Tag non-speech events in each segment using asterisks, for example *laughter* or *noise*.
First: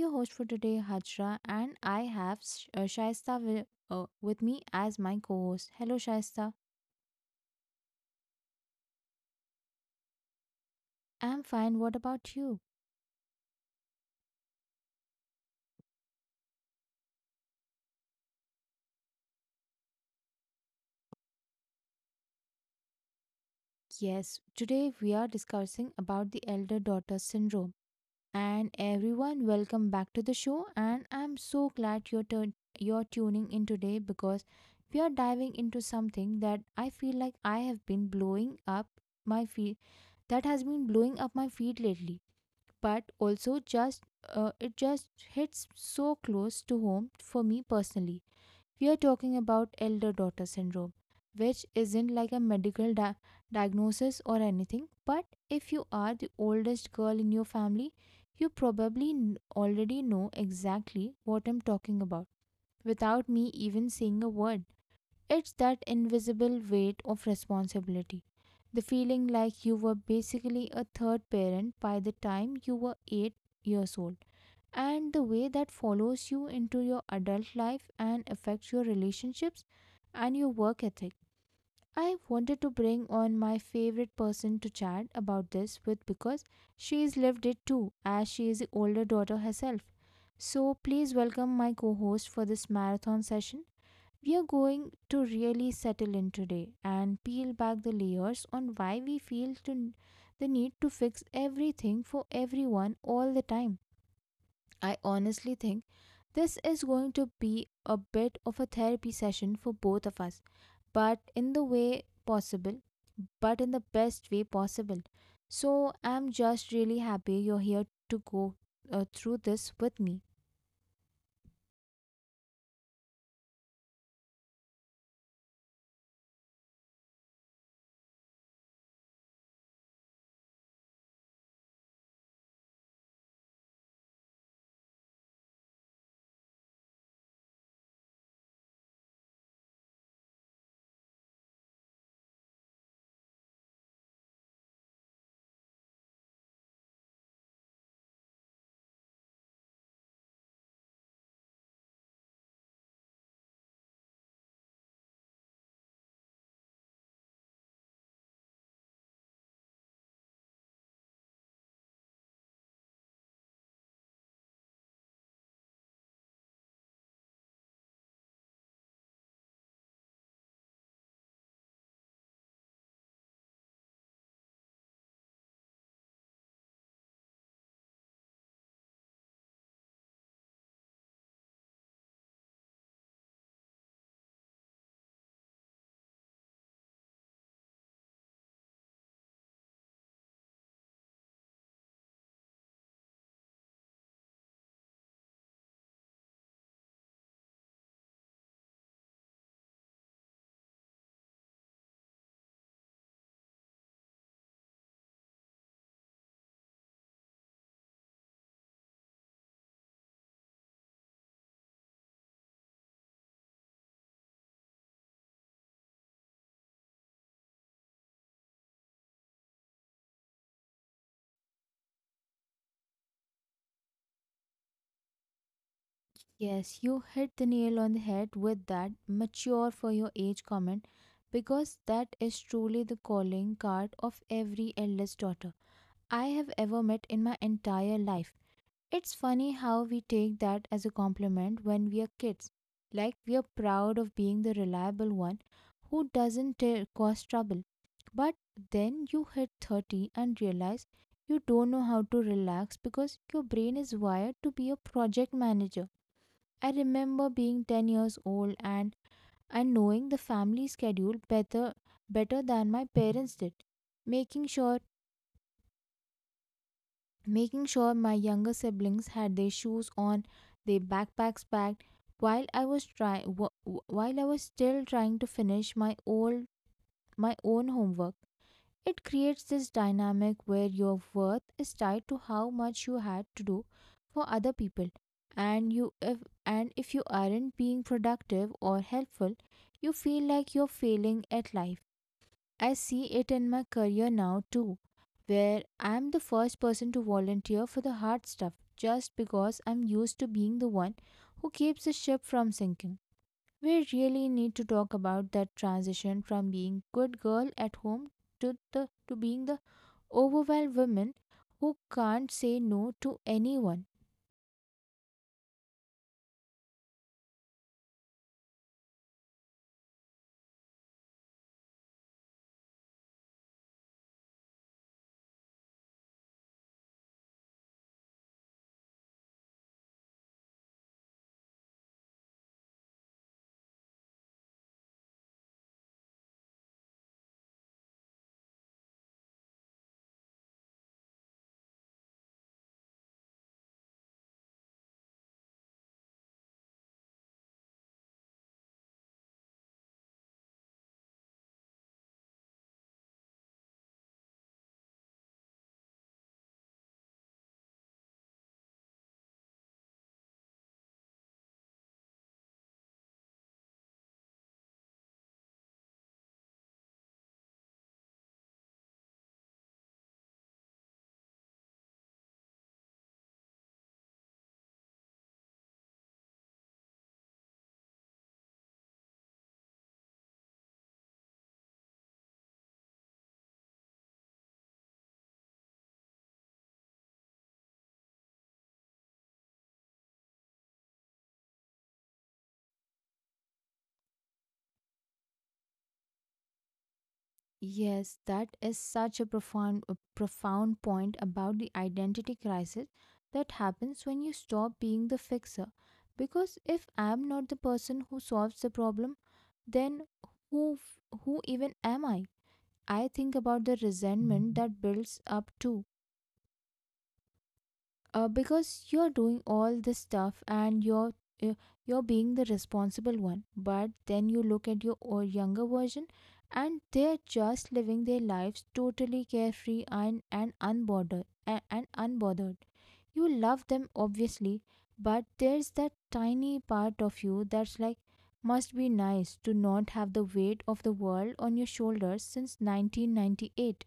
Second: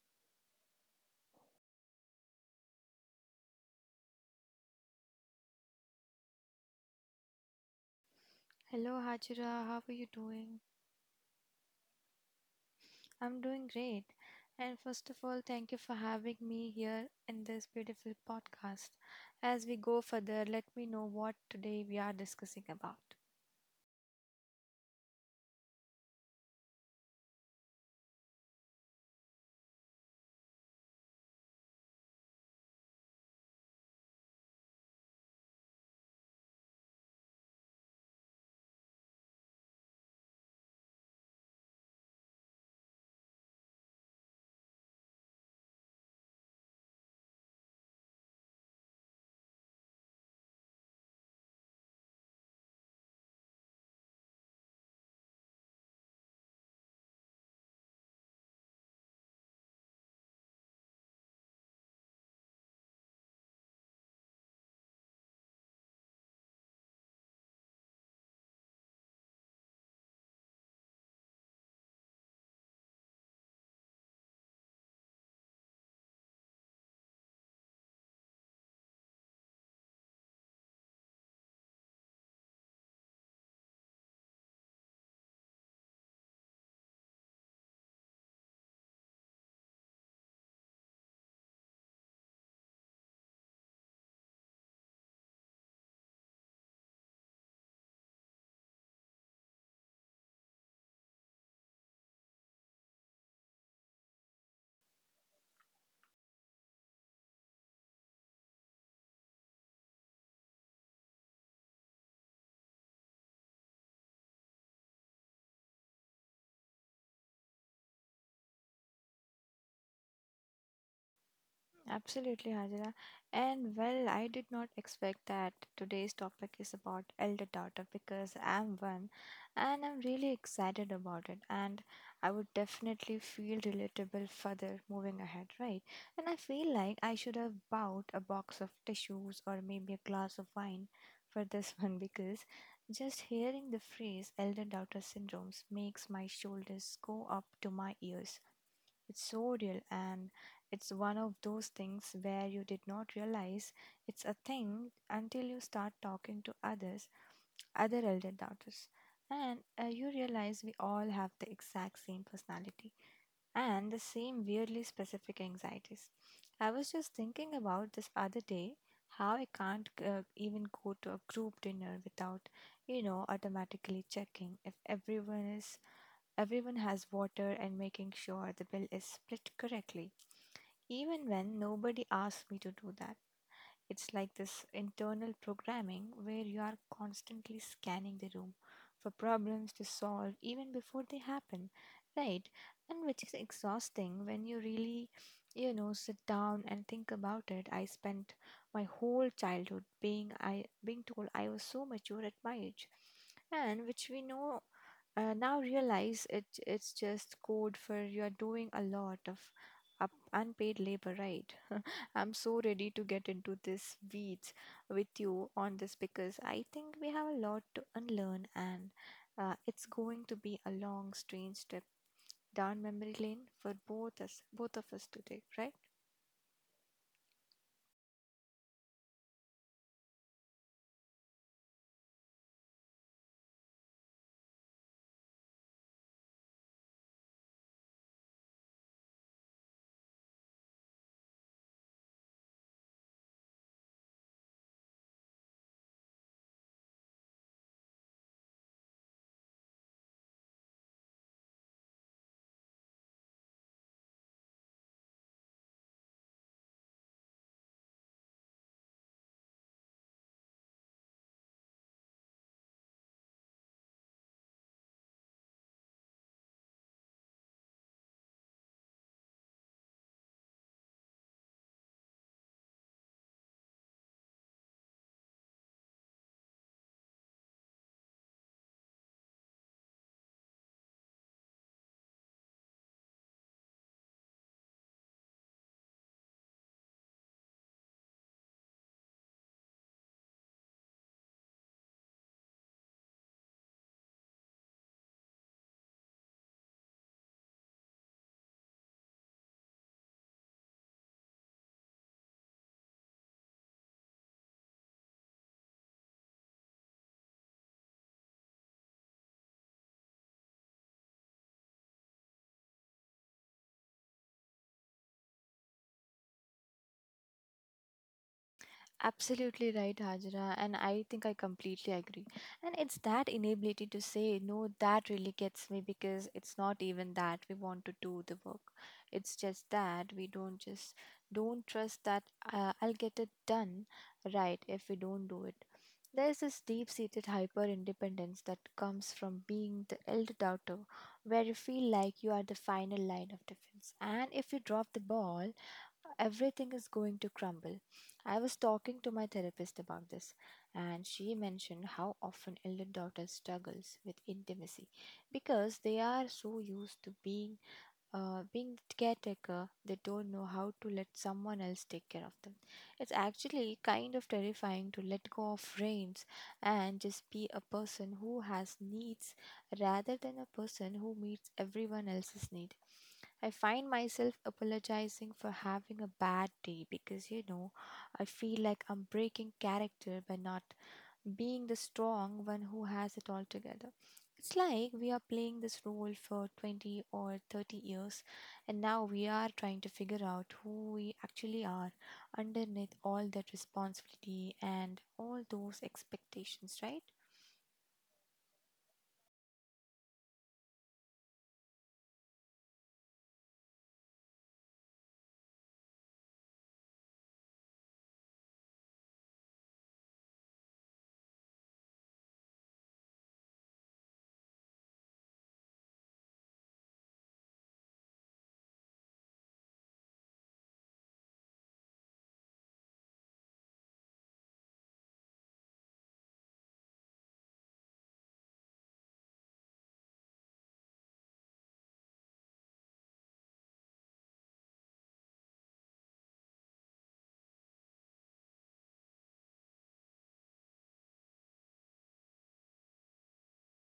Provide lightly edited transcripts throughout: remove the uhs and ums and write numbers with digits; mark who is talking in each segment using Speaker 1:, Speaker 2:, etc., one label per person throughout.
Speaker 1: your host for today, Hajra, and I have Shaista with me as my co host. Hello, Shaista.
Speaker 2: Hello, Hajira. How are you doing?
Speaker 1: I'm fine. What about you?
Speaker 2: I'm doing great. And first of all, thank you for having me here in this beautiful podcast. As we go further, let me know what today we are discussing about.
Speaker 1: Yes, today we are discussing about the elder daughter syndrome. And everyone, welcome back to the show. And I'm so glad you're tuning in today because we are diving into something that I feel like I have been blowing up my feet, that has been blowing up my feet lately but also just it just hits so close to home for me personally. We are talking about elder daughter syndrome, which isn't like a medical diagnosis or anything, but if you are the oldest girl in your family, you probably already know exactly what I'm talking about without me even saying a word. It's that invisible weight of responsibility. The feeling like you were basically a third parent by the time you were 8 years old, and the way that follows you into your adult life and affects your relationships and your work ethic. I wanted to bring on my favorite person to chat about this with because she's lived it too, as she is the older daughter herself. So please welcome my co host for this marathon session. We are going to really settle in today and peel back the layers on why we feel to the need to fix everything for everyone all the time. I honestly think this is going to be a bit of a therapy session for both of us, but in the way possible, but in the best way possible. So I'm just really happy you're here to go through this with me.
Speaker 2: Absolutely, Hajra. And well, I did not expect that today's topic is about elder daughter because I'm one, and I'm really excited about it. And I would definitely feel relatable further moving ahead, right? And I feel like I should have bought a box of tissues or maybe a glass of wine for this *laughs* one because just hearing the phrase elder daughter syndromes makes my shoulders go up to my ears. It's so real, and it's one of those things where you did not realize it's a thing until you start talking to others, other elder daughters. And you realize we all have the exact same personality and the same weirdly specific anxieties. I was just thinking about this other day how I can't even go to a group dinner without, you know, automatically checking if everyone has water and making sure the bill is split correctly even when nobody asks me to do that. It's like this internal programming where you are constantly scanning the room for problems to solve even before they happen, right? And which is exhausting when you really, you know, sit down and think about it. I spent my whole childhood being told I was so mature at my age, and which we know now realize it's just code for you're doing a lot of up unpaid labor, right. *laughs* I'm so ready to get into this weeds with you on this because I think we have a lot to unlearn, and it's going to be a long strange trip down memory lane for both of us today, right?
Speaker 1: Yes, you hit the nail on the head with that mature for your age comment, because that is truly the calling card of every eldest daughter I have ever met in my entire life. It's funny how we take that as a compliment when we are kids. Like we are proud of being the reliable one who doesn't ta- cause trouble. But then you hit 30 and realize you don't know how to relax because your brain is wired to be a project manager. I remember being 10 years old, and knowing the family schedule better than my parents did, making sure making sure my younger siblings had their shoes on, their backpacks packed, while I was while I was still trying to finish my own homework. It creates this dynamic where your worth is tied to how much you had to do for other people. And you if and if you aren't being productive or helpful, you feel like you're failing at life. I see it in my career now too, where I'm the first person to volunteer for the hard stuff just because I'm used to being the one who keeps the ship from sinking. We really need to talk about that transition from being good girl at home to being the overwhelmed woman who can't say no to anyone.
Speaker 2: Absolutely right, Hajra, and I think I completely agree. And it's that inability to say no that really gets me, because it's not even that we want to do the work. It's just that we don't trust that I'll get it done right if we don't do it. There's this deep-seated hyper-independence that comes from being the elder daughter, where you feel like you are the final line of defense, and if you drop the ball, everything is going to crumble. I was talking to my therapist about this, and she mentioned how often elder daughters struggles with intimacy because they are so used to being the caretaker. They don't know how to let someone else take care of them. It's actually kind of terrifying to let go of reins and just be a person who has needs rather than a person who meets everyone else's need. I find myself apologizing for having a bad day because, you know, I feel like I'm breaking character by not being the strong one who has it all together. It's like we are playing this role for 20 or 30 years, and now we are trying to figure out who we actually are underneath all that responsibility and all those expectations, right?
Speaker 1: Yes, that is such a profound point about the identity crisis that happens when you stop being the fixer. Because if I'm not the person who solves the problem, then who even am I? I think about the resentment that builds up too, because you're doing all this stuff and uh, you're being the responsible one, but then you look at your younger version and they're just living their lives totally carefree and and unbothered. You love them obviously, but there's that tiny part of you that's like, must be nice to not have the weight of the world on your shoulders since 1998.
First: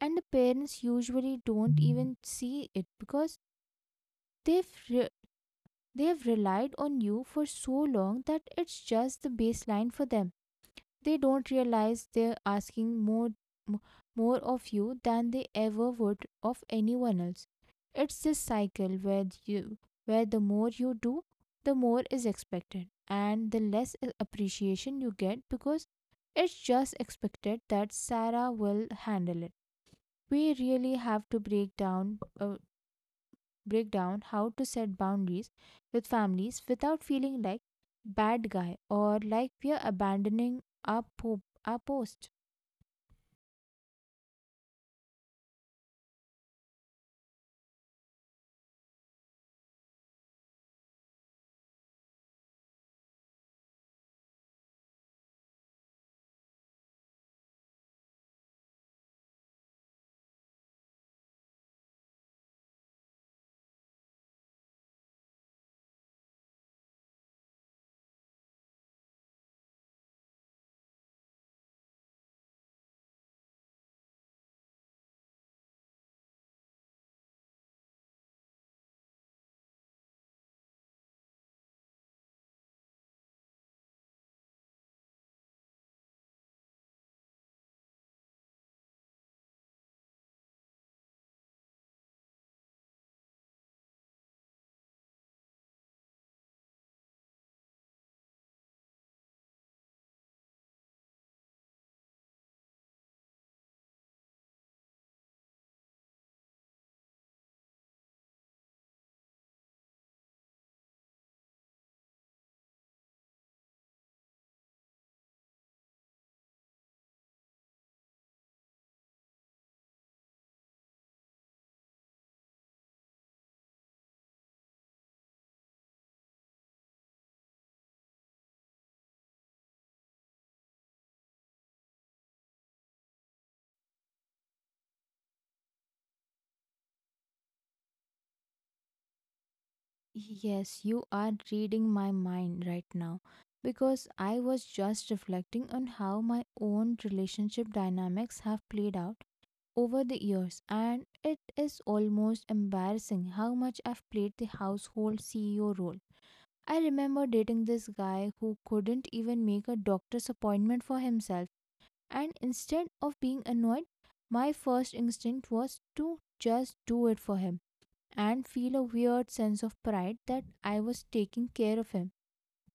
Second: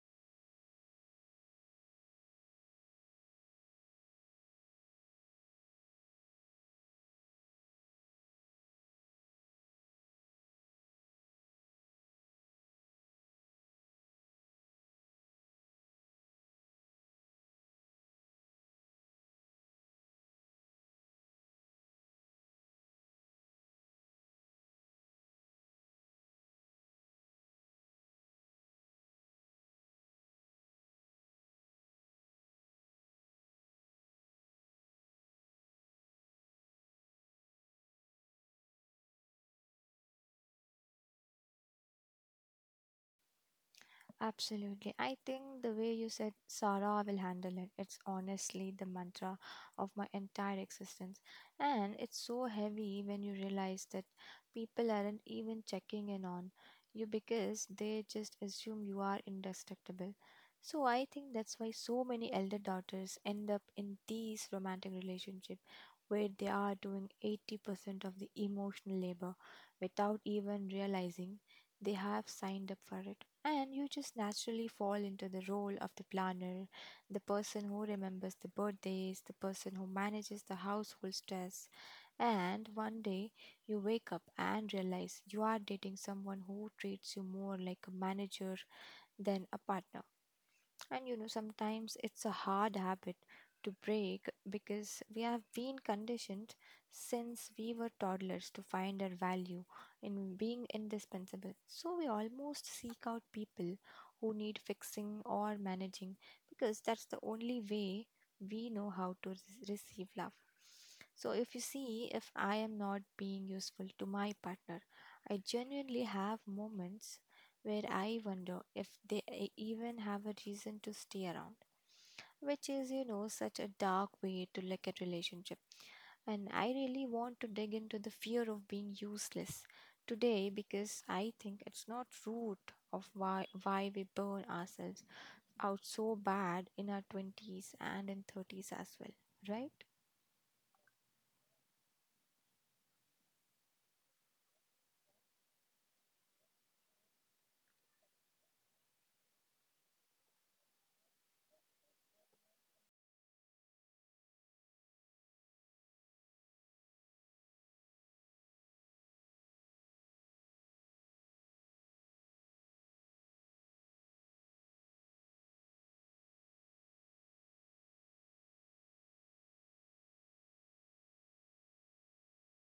Speaker 1: And the parents usually don't even see it because they've re- they've relied on you for so long that it's just the baseline for them. They don't realize they're asking m- more of you than they ever would of anyone else. It's this cycle where you where the more you do, the more is expected, and the less appreciation you get because it's just expected that Sarah will handle it. We really have to break down how to set boundaries with families without feeling like bad guy, or like we are abandoning our post.
Speaker 2: Absolutely. I think the way you said Sarah will handle it, it's honestly the mantra of my entire existence. And it's so heavy when you realize that people aren't even checking in on you because they just assume you are indestructible. So I think that's why so many elder daughters end up in these romantic relationships where they are doing 80% of the emotional labor without even realizing they have signed up for it. And you just naturally fall into the role of the planner, the person who remembers the birthdays, the person who manages the household stress. And one day you wake up and realize you are dating someone who treats you more like a manager than a partner. And you know, sometimes it's a hard habit to break because we have been conditioned since we were toddlers to find our value in being indispensable. So we almost seek out people who need fixing or managing because that's the only way we know how to receive love. So if you see, if I am not being useful to my partner, I genuinely have moments where I wonder if they even have a reason to stay around, which is, you know, such a dark way to look at relationship. And I really want to dig into the fear of being useless today because I think it's not root of why we burn ourselves out so bad in our 20s and in 30s as well, right?
Speaker 1: Yes, you are reading my mind right now, because I was just reflecting on how my own relationship dynamics have played out over the years, and it is almost embarrassing how much I've played the household CEO role. I remember dating this guy who couldn't even make a doctor's appointment for himself. And instead of being annoyed, my first instinct was to just do it for him and feel a weird sense of pride that I was taking care of him.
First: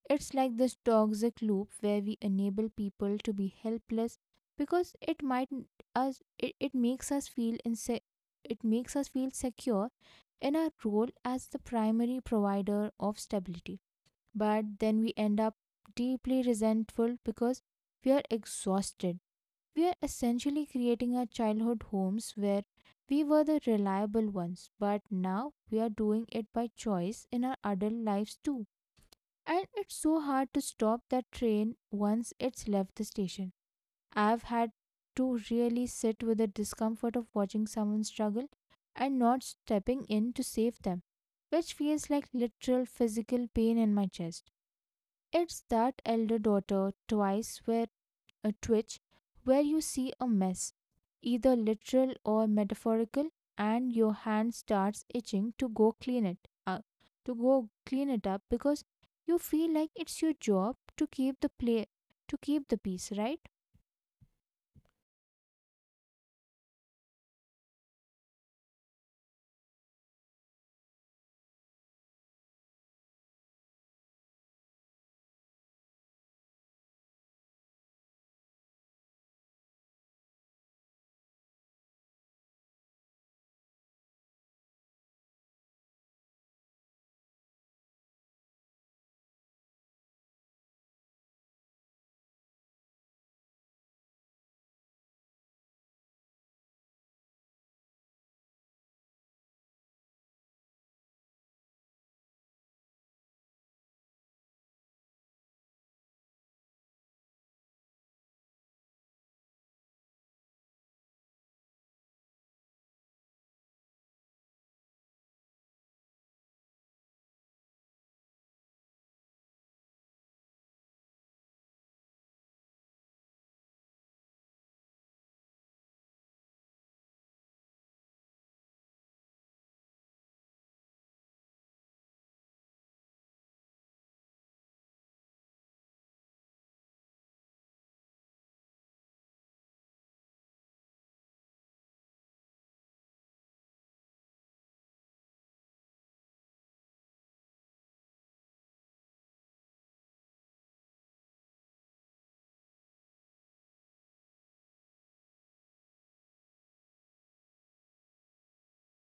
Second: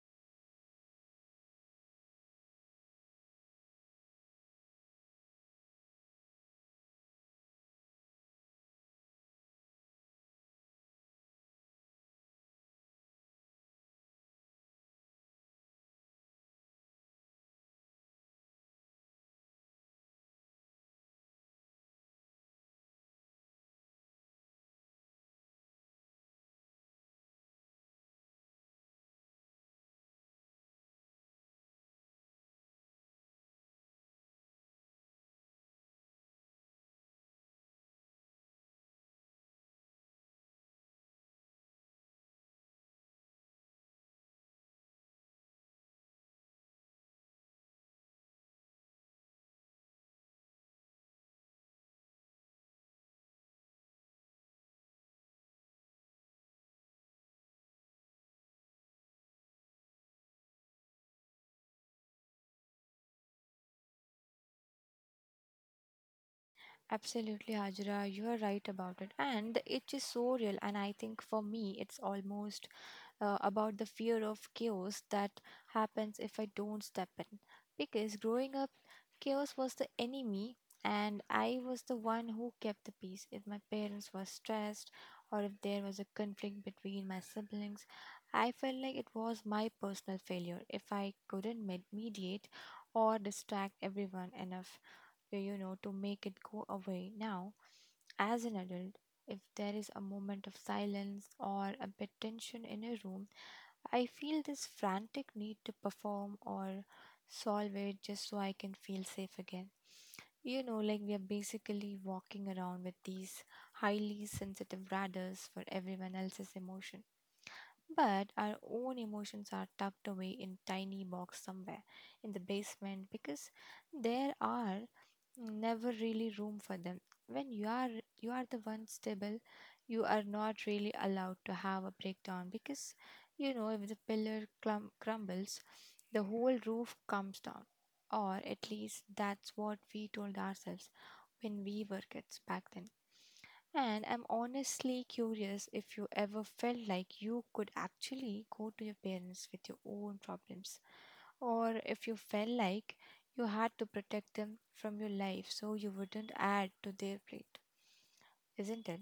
Speaker 1: It's like this toxic loop where we enable people to be helpless because it might n- us it, it makes us feel inse- it makes us feel secure in our role as the primary provider of stability. But then we end up deeply resentful because we are exhausted. We are essentially creating our childhood homes where we were the reliable ones, but now we are doing it by choice in our adult lives too. And it's so hard to stop that train once it's left the station. I've had to really sit with the discomfort of watching someone struggle and not stepping in to save them, which feels like literal physical pain in my chest. It's that elder daughter twice where a twitch where you see a mess, either literal or metaphorical, and your hand starts itching to go clean it up, because you feel like it's your job to keep the peace, right?
Speaker 2: Absolutely, Hajra, you are right about it. And the itch is so real. And I think for me, it's almost about the fear of chaos that happens if I don't step in. Because growing up, chaos was the enemy, and I was the one who kept the peace. If my parents were stressed, or if there was a conflict between my siblings, I felt like it was my personal failure if I couldn't mediate or distract everyone enough, you know, to make it go away. Now, as an adult, if there is a moment of silence or a bit tension in a room, I feel this frantic need to perform or solve it just so I can feel safe again. You know, like we are basically walking around with these highly sensitive bladders for everyone else's emotion. But our own emotions are tucked away in tiny box somewhere in the basement because there are never really room for them when you are the one stable. You are not really allowed to have a breakdown because, you know, if the pillar crumbles, the whole roof comes down. Or at least that's what we told ourselves when we were kids back then. And I'm honestly curious if you ever felt like you could actually go to your parents with your own problems, or if you felt like you had to protect them from your life so you wouldn't add to their plate, isn't it?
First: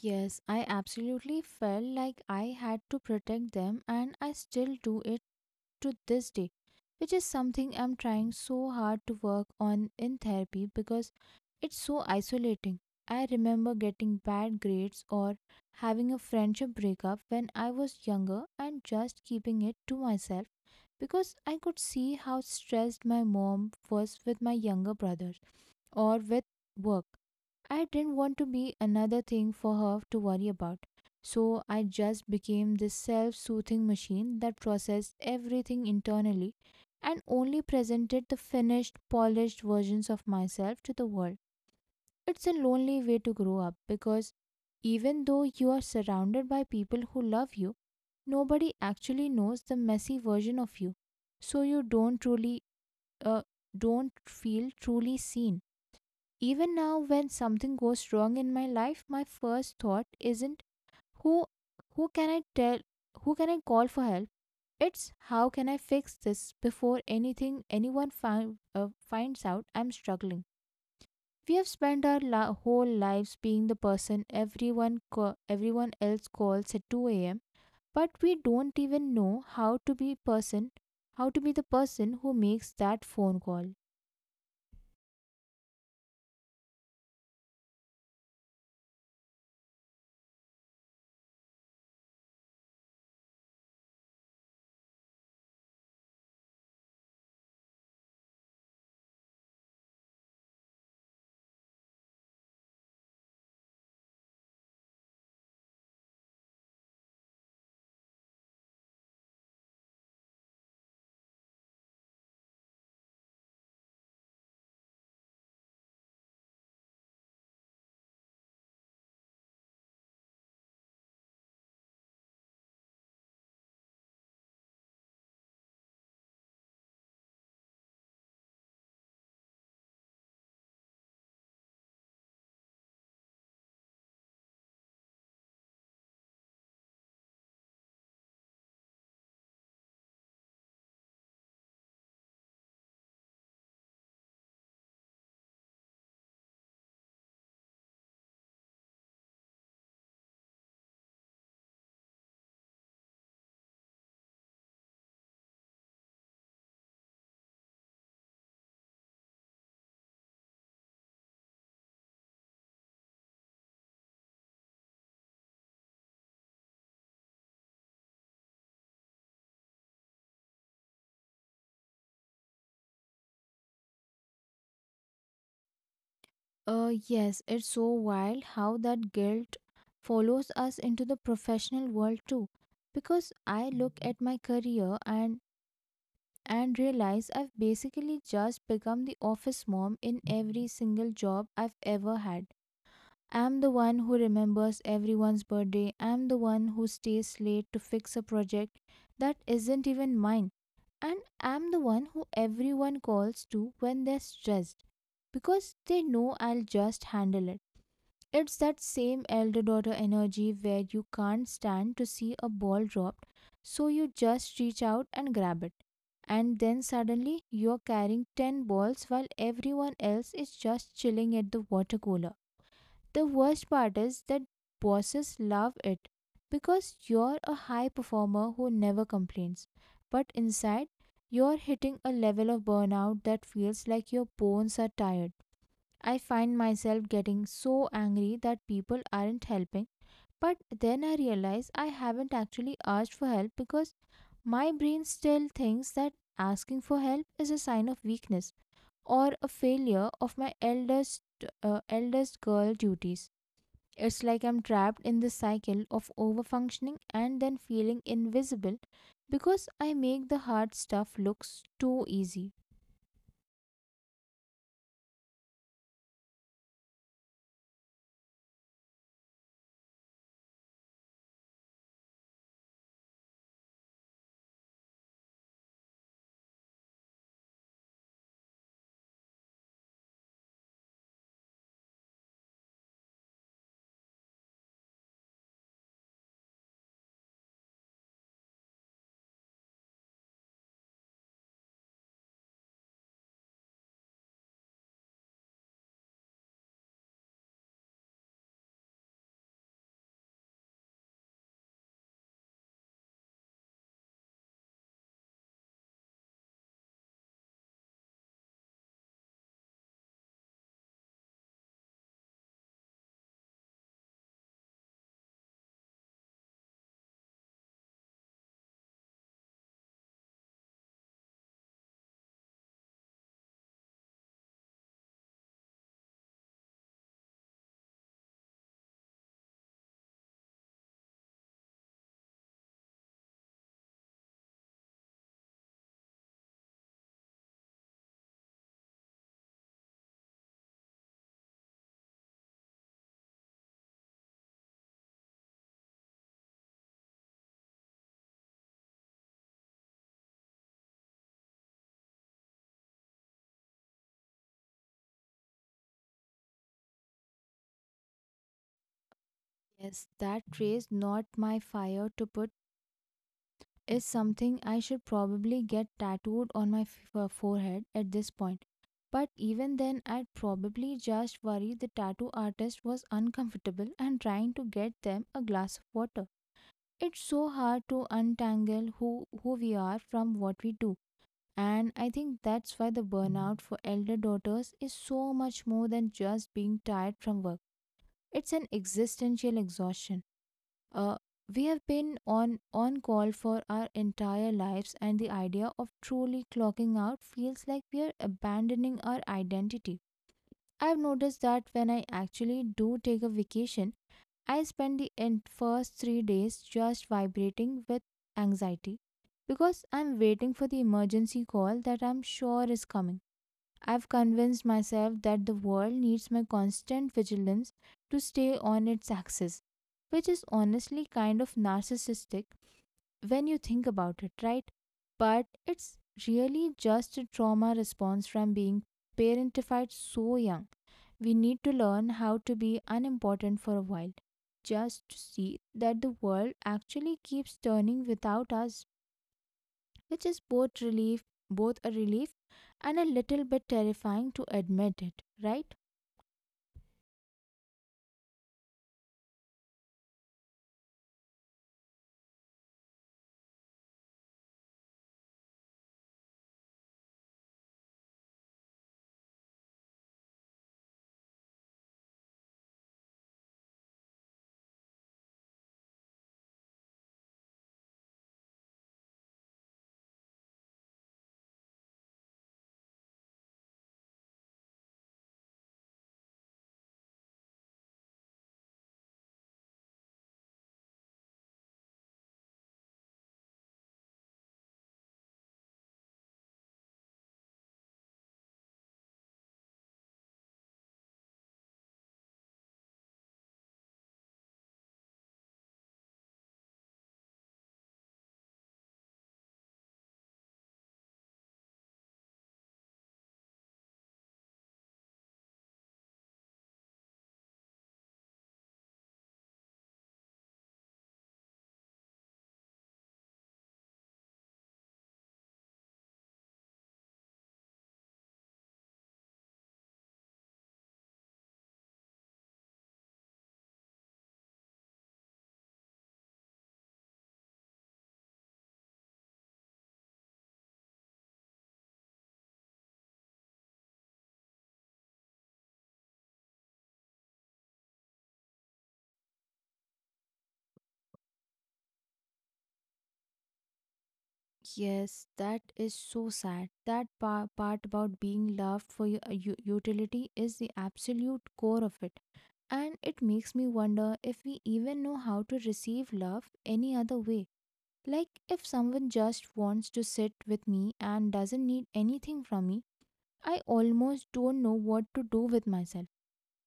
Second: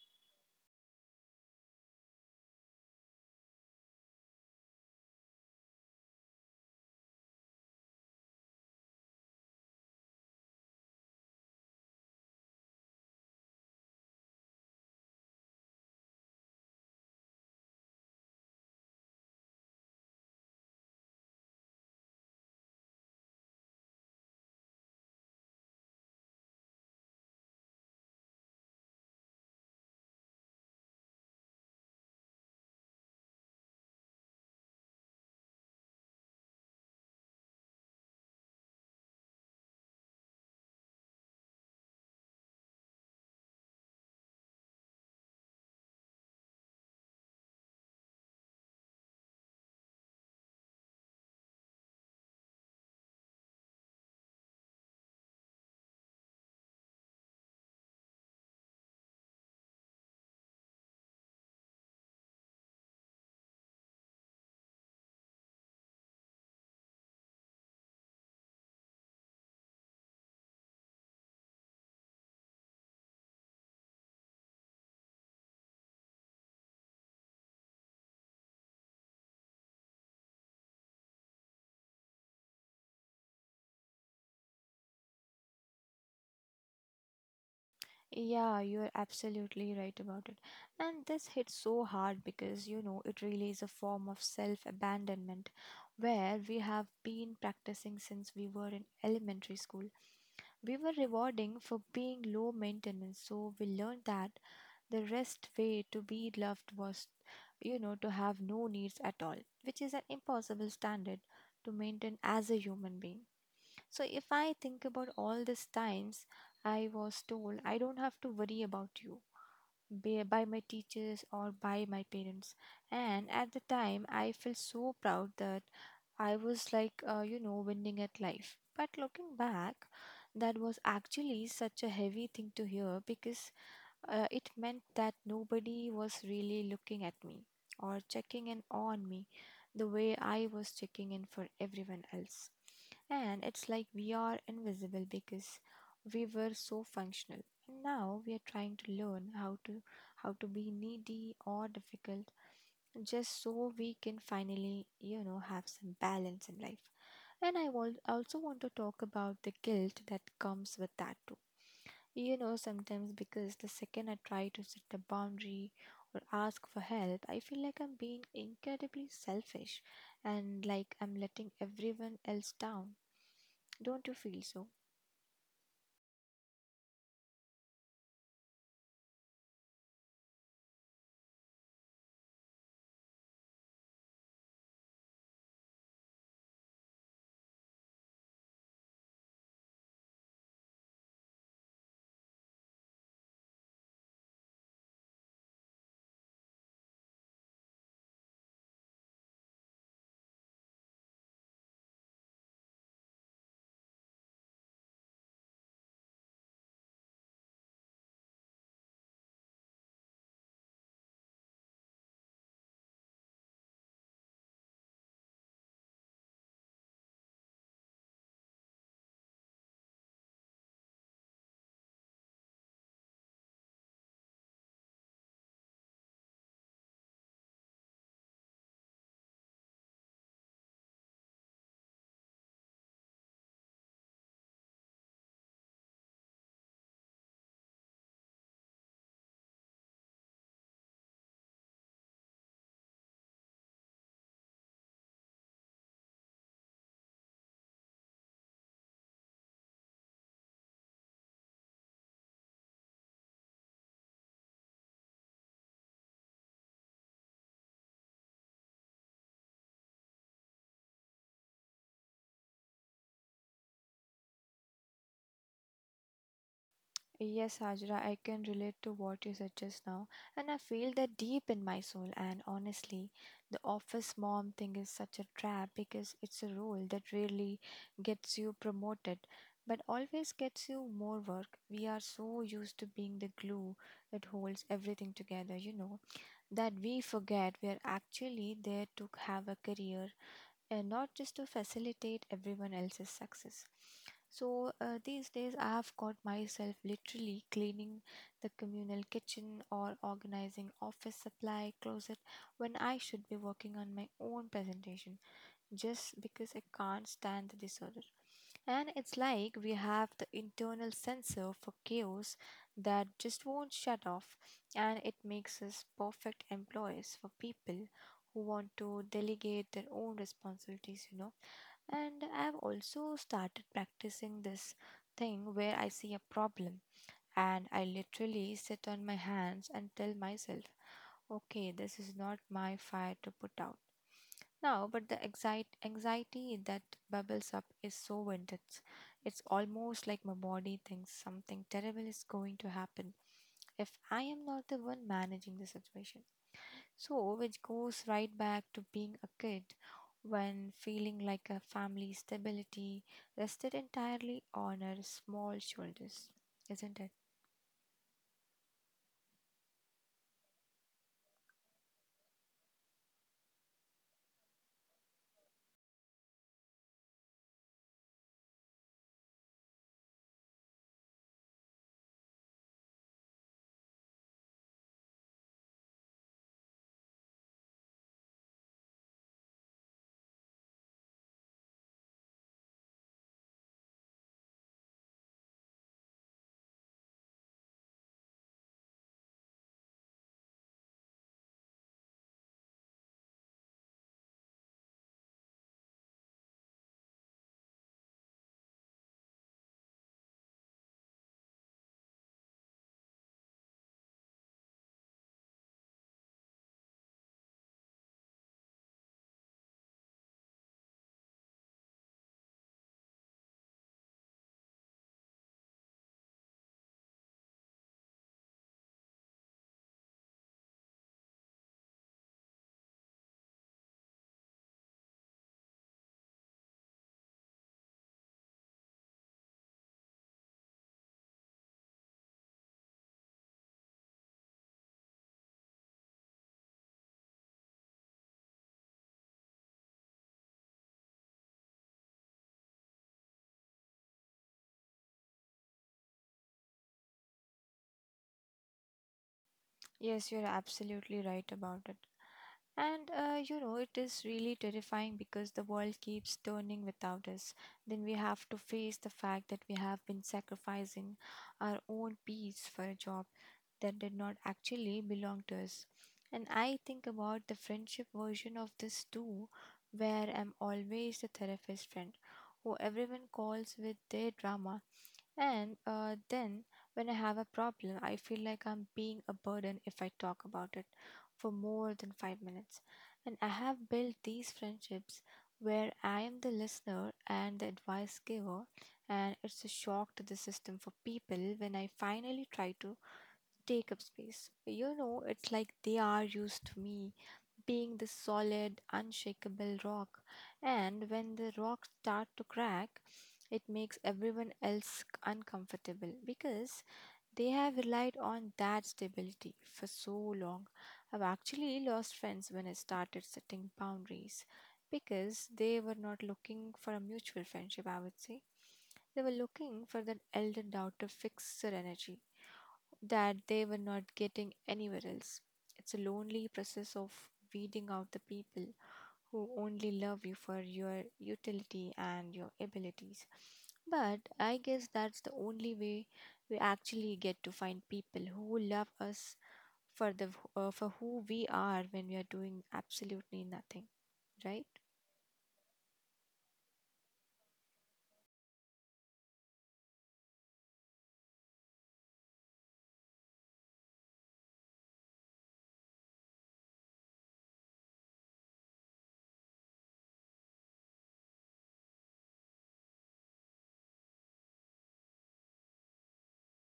Speaker 1: Yes, I absolutely felt like I had to protect them, and I still do it to this day, which is something I'm trying so hard to work on in therapy because it's so isolating. I remember getting bad grades or having a friendship breakup when I was younger and just keeping it to myself, because I could see how stressed my mom was with my younger brothers or with work. I didn't want to be another thing for her to worry about. So I just became this self soothing machine that processed everything internally and only presented the finished, polished versions of myself to the world. It's a lonely way to grow up because even though you are surrounded by people who love you, nobody actually knows the messy version of you. So you uh, don't feel truly seen. Even now, when something goes wrong in my life, my first thought isn't, who who can I tell who can I call for help? It's, how can I fix this before finds out I'm struggling. We have spent whole lives being the person everyone else calls at 2 a.m., but we don't even know how to be the person who makes that phone call.
Speaker 2: Yeah, you're absolutely right about it. And this hits so hard because, you know, it really is a form of self abandonment where we have been practicing since we were in elementary school. We were rewarding for being low maintenance, so we learned that the rest way to be loved was, you know, to have no needs at all, which is an impossible standard to maintain as a human being. So if I think about all these times I was told I don't have to worry about you, by my teachers or by my parents. And at the time, I felt so proud that I was like, you know, winning at life. But looking back, that was actually such a heavy thing to hear because it meant that nobody was really looking at me or checking in on me the way I was checking in for everyone else. And it's like we are invisible because we were so functional. And now we are trying to learn how to be needy or difficult just so we can finally, you know, have some balance in life. And I also want to talk about the guilt that comes with that too, you know, sometimes because the second I try to set a boundary or ask for help, I feel like I'm being incredibly selfish and like I'm letting everyone else down. Don't you feel so?
Speaker 1: Yes, it's so wild how that guilt follows us into the professional world too. Because I look at my career and realize I've basically just become the office mom in every single job I've ever had. I'm the one who remembers everyone's birthday. I'm the one who stays late to fix a project that isn't even mine. And I'm the one who everyone calls to when they're stressed because they know I'll just handle it. It's that same elder daughter energy where you can't stand to see a ball dropped, so you just reach out and grab it. And then suddenly you're carrying 10 balls while everyone else is just chilling at the water cooler. The worst part is that bosses love it because you're a high performer who never complains. But inside, you're hitting a level of burnout that feels like your bones are tired. I find myself getting so angry that people aren't helping, but then I realize I haven't actually asked for help, because my brain still thinks that asking for help is a sign of weakness or a failure of my eldest girl duties. It's like I'm trapped in the cycle of overfunctioning and then feeling invisible because I make the hard stuff looks too easy.
Speaker 2: Yes, Hajra, I can relate to what you said just now, and I feel that deep in my soul. And honestly, the office mom thing is such a trap because it's a role that rarely gets you promoted, but always gets you more work. We are so used to being the glue that holds everything together, you know, that we forget we are actually there to have a career and not just to facilitate everyone else's success. So these days, I have got myself literally cleaning the communal kitchen or organizing office supply closet when I should be working on my own presentation just because I can't stand the disorder. And it's like we have the internal sensor for chaos that just won't shut off, and it makes us perfect employees for people who want to delegate their own responsibilities, you know. And I've also started practicing this thing where I see a problem and I literally sit on my hands and tell myself, okay, this is not my fire to put out now. But the anxiety that bubbles up is so intense. It's almost like my body thinks something terrible is going to happen if I am not the one managing the situation. So, which goes right back to being a kid when feeling like a family stability rested entirely on our small shoulders, isn't it?
Speaker 1: Yes, that raised not my fire to put is something I should probably get tattooed on my forehead at this point. But even then, I'd probably just worry the tattoo artist was uncomfortable and trying to get them a glass of water. It's so hard to untangle who we are from what we do. And I think that's why the burnout for elder daughters is so much more than just being tired from work. It's an existential exhaustion. Uh, we have been on call for our entire lives, and the idea of truly clocking out feels like we are abandoning our identity. I've noticed that when I actually do take a vacation, I spend the first 3 days just vibrating with anxiety because I'm waiting for the emergency call that I'm sure is coming. I've convinced myself that the world needs my constant vigilance to stay on its axis, which is honestly kind of narcissistic when you think about it, right? But it's really just a trauma response from being parentified so young. We need to learn how to be unimportant for a while, just to see that the world actually keeps turning without us, which is both relief, both a relief and a little bit terrifying to admit it, right?
Speaker 2: Yes, you're absolutely right about it. And You know, it is really terrifying because the world keeps turning without us. Then we have to face the fact that we have been sacrificing our own peace for a job that did not actually belong to us. And I think about the friendship version of this too, where I'm always the therapist friend who everyone calls with their drama. And then when I have a problem, I feel like I'm being a burden if I talk about it for more than 5 minutes. And I have built these friendships where I am the listener and the advice giver, and it's a shock to the system for people when I finally try to take up space. You know, it's like they are used to me being the solid, unshakable rock. And when the rocks start to crack, it makes everyone else uncomfortable because they have relied on that stability for so long. I've actually lost friends when I started setting boundaries because they were not looking for a mutual friendship, I would say. They were looking for that elder daughter fixer energy that they were not getting anywhere else. It's a lonely process of weeding out the people who only love you for your utility and your abilities. But I guess that's the only way we actually get to find people who love us for the for who we are when we are doing absolutely nothing, right?
Speaker 1: Yes, that is so sad. That part about being loved for your utility is the absolute core of it. And it makes me wonder if we even know how to receive love any other way. Like, if someone just wants to sit with me and doesn't need anything from me, I almost don't know what to do with myself.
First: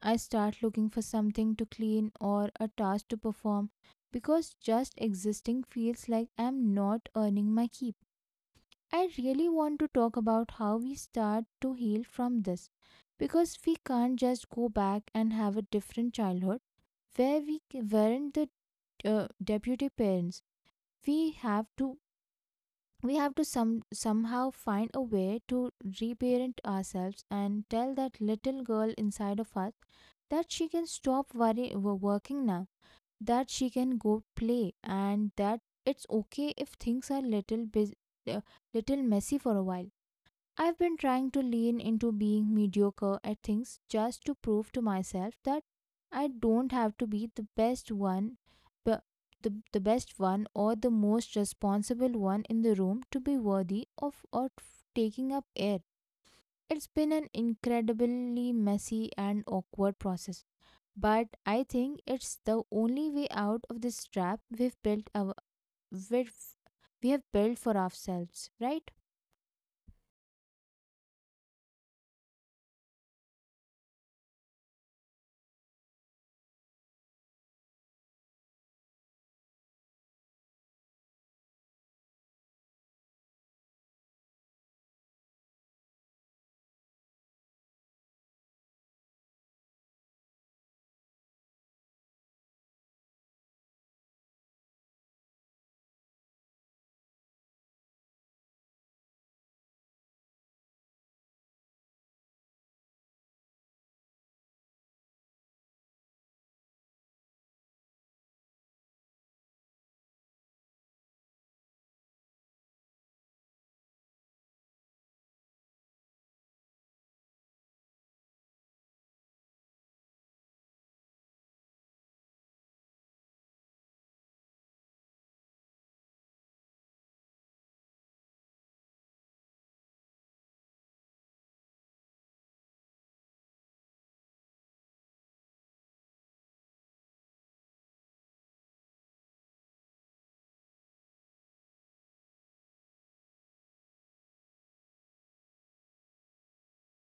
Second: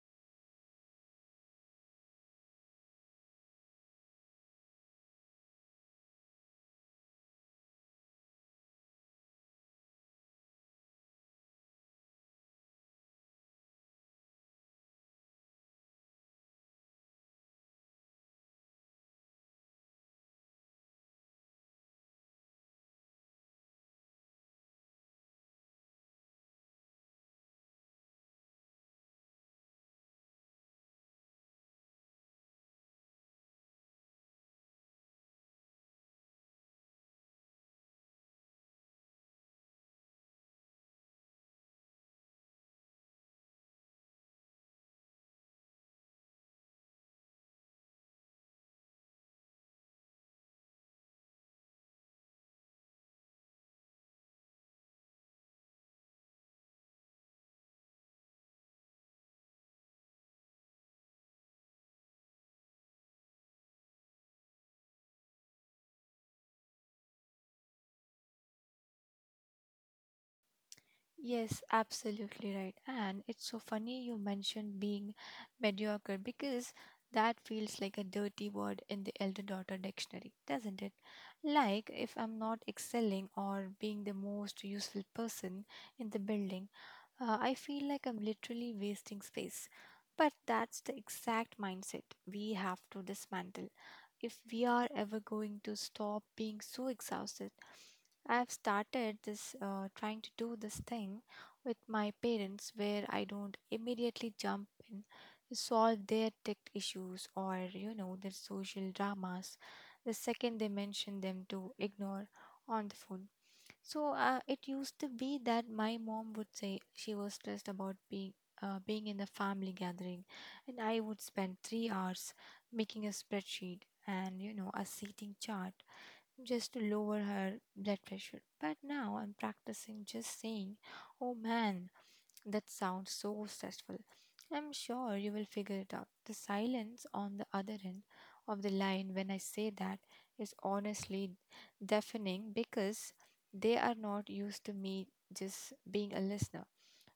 Speaker 1: I start looking for something to clean or a task to perform because just existing feels like I'm not earning my keep. I really want to talk about how we start to heal from this, because we can't just go back and have a different childhood where we weren't the deputy parents. We have to we have to somehow find a way to reparent ourselves and tell that little girl inside of us that she can stop working now, that she can go play, and that it's okay if things are little uh, little messy for a while. I've been trying to lean into being mediocre at things just to prove to myself that I don't have to be the best one, but the best one or the most responsible one in the room to be worthy of or taking up air. It's been an incredibly messy and awkward process, but I think it's the only way out of this trap we've, we have built for ourselves, right?
Speaker 2: Yes, absolutely right. And it's so funny you mentioned being mediocre because that feels like a dirty word in the elder daughter dictionary, doesn't it? Like if I'm not excelling or being the most useful person in the building, I feel like I'm literally wasting space. But that's the exact mindset we have to dismantle if we are ever going to stop being so exhausted. I've started this, trying to do this thing with my parents where I don't immediately jump in to solve their tech issues or, you know, their social dramas the second they mention them to ignore on the phone. So, it used to be that my mom would say she was stressed about being being in a family gathering, and I would spend 3 hours making a spreadsheet and, you know, a seating chart just to lower her blood pressure. But now I'm practicing just saying, "Oh man, that sounds so stressful. I'm sure you will figure it out." The silence on the other end of the line when I say that is honestly deafening because they are not used to me just being a listener.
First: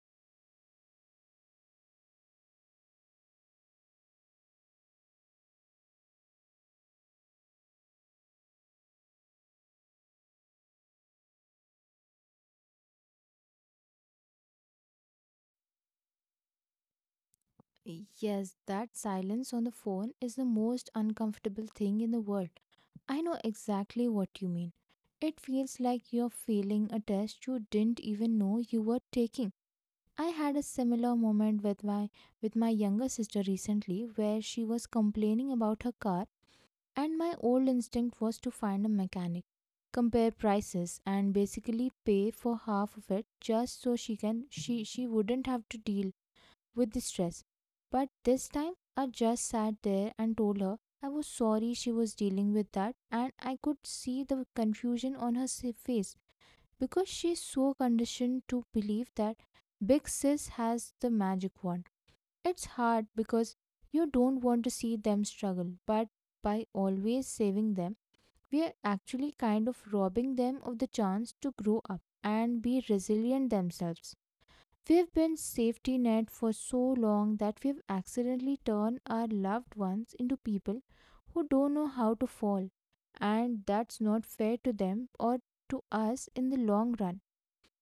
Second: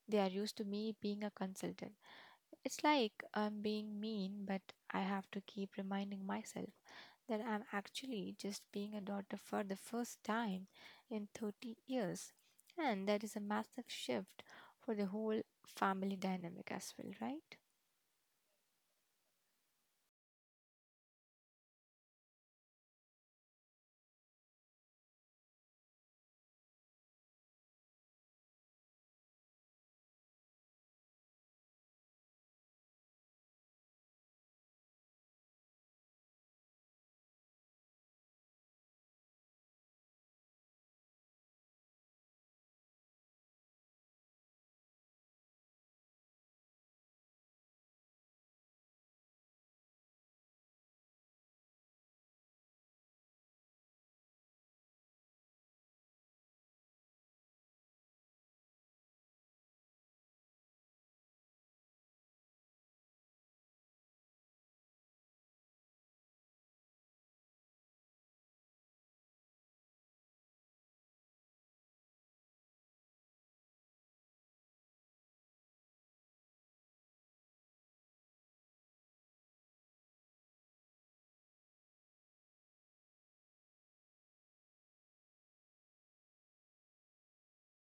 Speaker 2: They are used to me being a consultant. It's like I'm being mean, but I have to keep reminding myself that I'm actually just being a daughter for the first time in 30 years. And that is a massive shift for the whole family dynamic as well, right?
Speaker 1: Yes, that silence on the phone is the most uncomfortable thing in the world. I know exactly what you mean. It feels like you're failing a test you didn't even know you were taking. I had a similar moment with my younger sister recently where she was complaining about her car and my old instinct was to find a mechanic, compare prices, and basically pay for half of it just so she can she wouldn't have to deal with distress. But this time, I just sat there and told her I was sorry she was dealing with that, and I could see the confusion on her face because she's so conditioned to believe that Big Sis has the magic wand. It's hard because you don't want to see them struggle, but by always saving them, we are actually kind of robbing them of the chance to grow up and be resilient themselves. We've been safety net for so long that we've accidentally turned our loved ones into people who don't know how to fall. And that's not fair to them or to us in the long run.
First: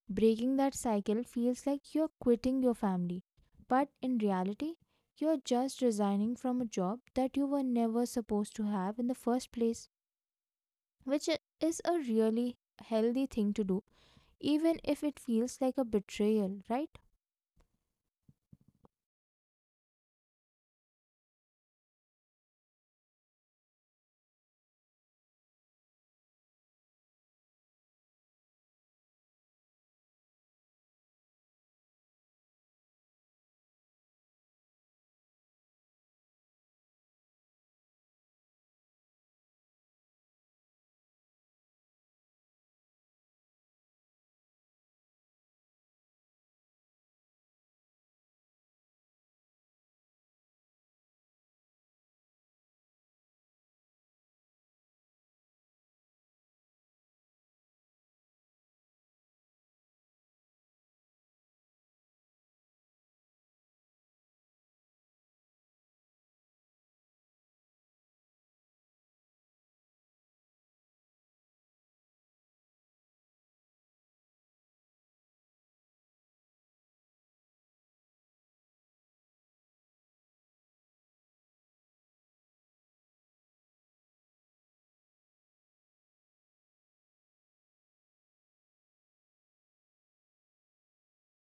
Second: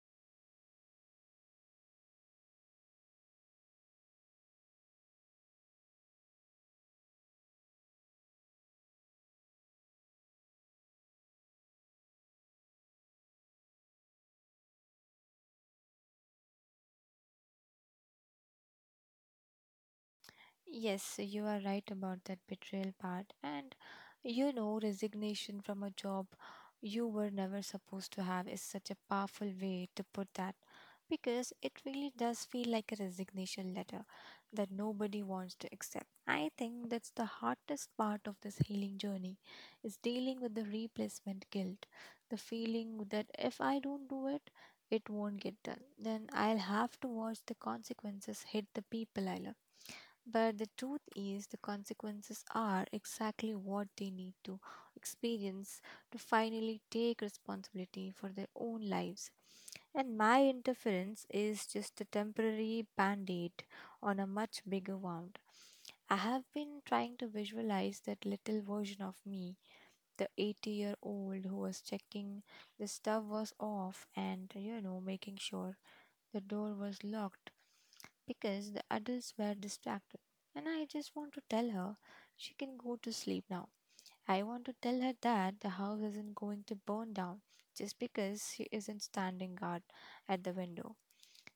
Speaker 1: Breaking that cycle feels like you're quitting your family, but in reality, you're just resigning from a job that you were never supposed to have in the first place, which is a really healthy thing to do, even if it feels like a betrayal, right?
Speaker 2: Yes, so you are right about that betrayal part. And, you know, resignation from a job you were never supposed to have is such a powerful way to put that because it really does feel like a resignation letter that nobody wants to accept. I think that's the hardest part of this healing journey is dealing with the replacement guilt, the feeling that if I don't do it, it won't get done. Then I'll have to watch the consequences hit the people I love, but the truth is, the consequences are exactly what they need to experience to finally take responsibility for their own lives. And my interference is just a temporary band aid on a much bigger wound. I have been trying to visualize that little version of me, the 80-year-old who was checking the stuff was off and, you know, making sure the door was locked because the adults were distracted, and I just want to tell her she can go to sleep now. I want to tell her that the house isn't going to burn down just because she isn't standing guard at the window.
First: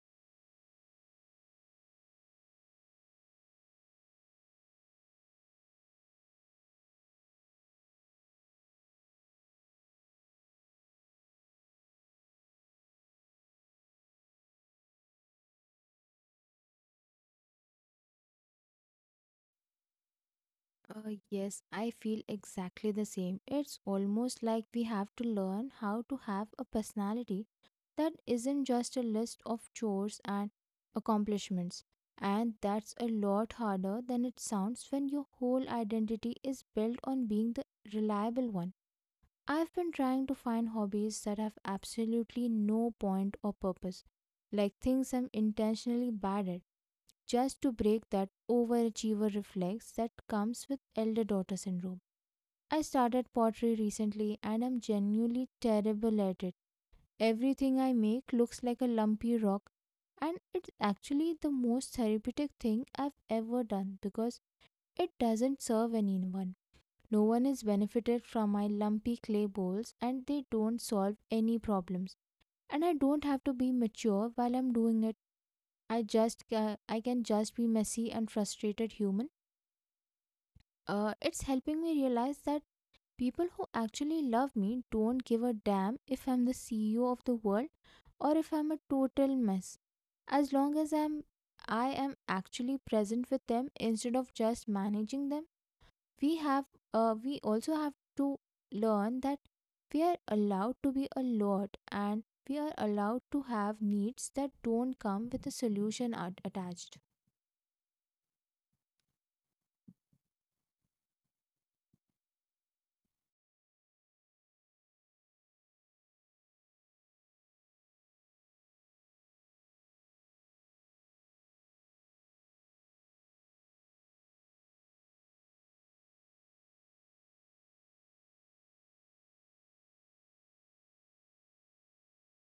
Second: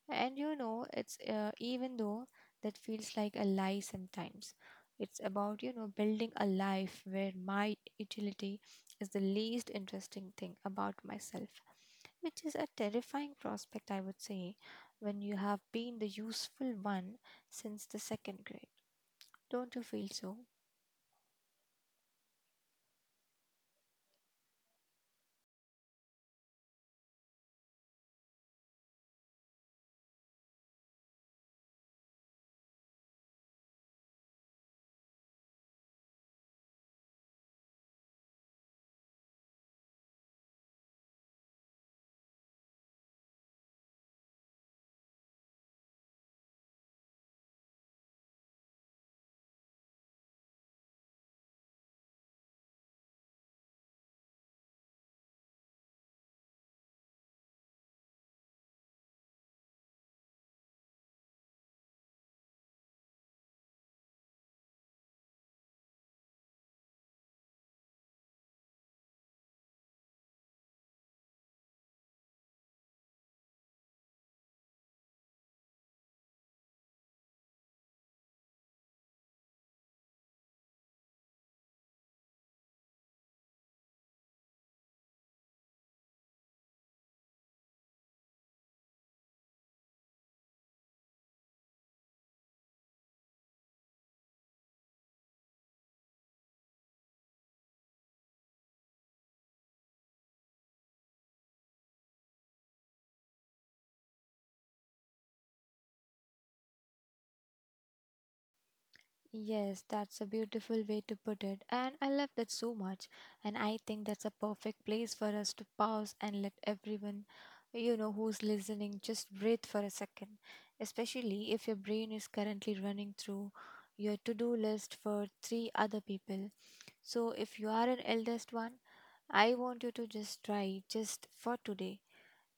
Speaker 2: And, you know, it's, even though that feels like a lie sometimes. It's about, you know, building a life where my utility is the least interesting thing about myself, which is a terrifying prospect, I would say, when you have been the useful one since the second grade. Don't you feel so?
Speaker 1: Yes, I feel exactly the same. It's almost like we have to learn how to have a personality that isn't just a list of chores and accomplishments. And that's a lot harder than it sounds when your whole identity is built on being the reliable one. I've been trying to find hobbies that have absolutely no point or purpose, like things I'm intentionally bad at just to break that overachiever reflex that comes with elder daughter syndrome. I started pottery recently, and I'm genuinely terrible at it. Everything I make looks like a lumpy rock, and it's actually the most therapeutic thing I've ever done because it doesn't serve anyone. No one is benefited from my lumpy clay bowls, and they don't solve any problems. And I don't have to be mature while I'm doing it. I just I can just be messy and frustrated human. It's helping me realize that people who actually love me don't give a damn if I'm the CEO of the world or if I'm a total mess. As long as I am actually present with them instead of just managing them. We have we also have to learn that we are allowed to be a lot, and we are allowed to have needs that don't come with a solution attached.
Speaker 2: Yes, that's a beautiful way to put it, and I love that so much. And I think that's a perfect place for us to pause and let everyone, you know, who's listening just breathe for a second, especially if your brain is currently running through your to do list for three other people. So, if you are an eldest one, I want you to just try, just for today,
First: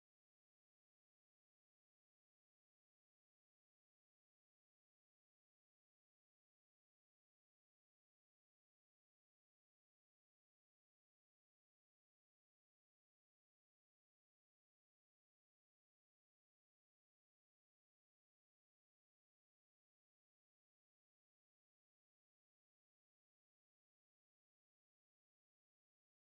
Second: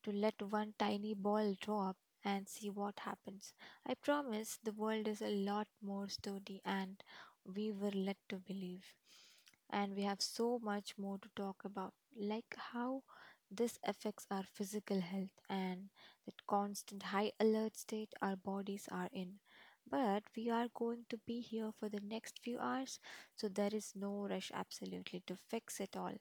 Speaker 2: to let one tiny ball drop and see what happens. I promise the world is a lot more sturdy and we were led to believe. And we have so much more to talk about, like how this affects our physical health and that constant high alert state our bodies are in. But we are going to be here for the next few hours, so there is no rush absolutely to fix it all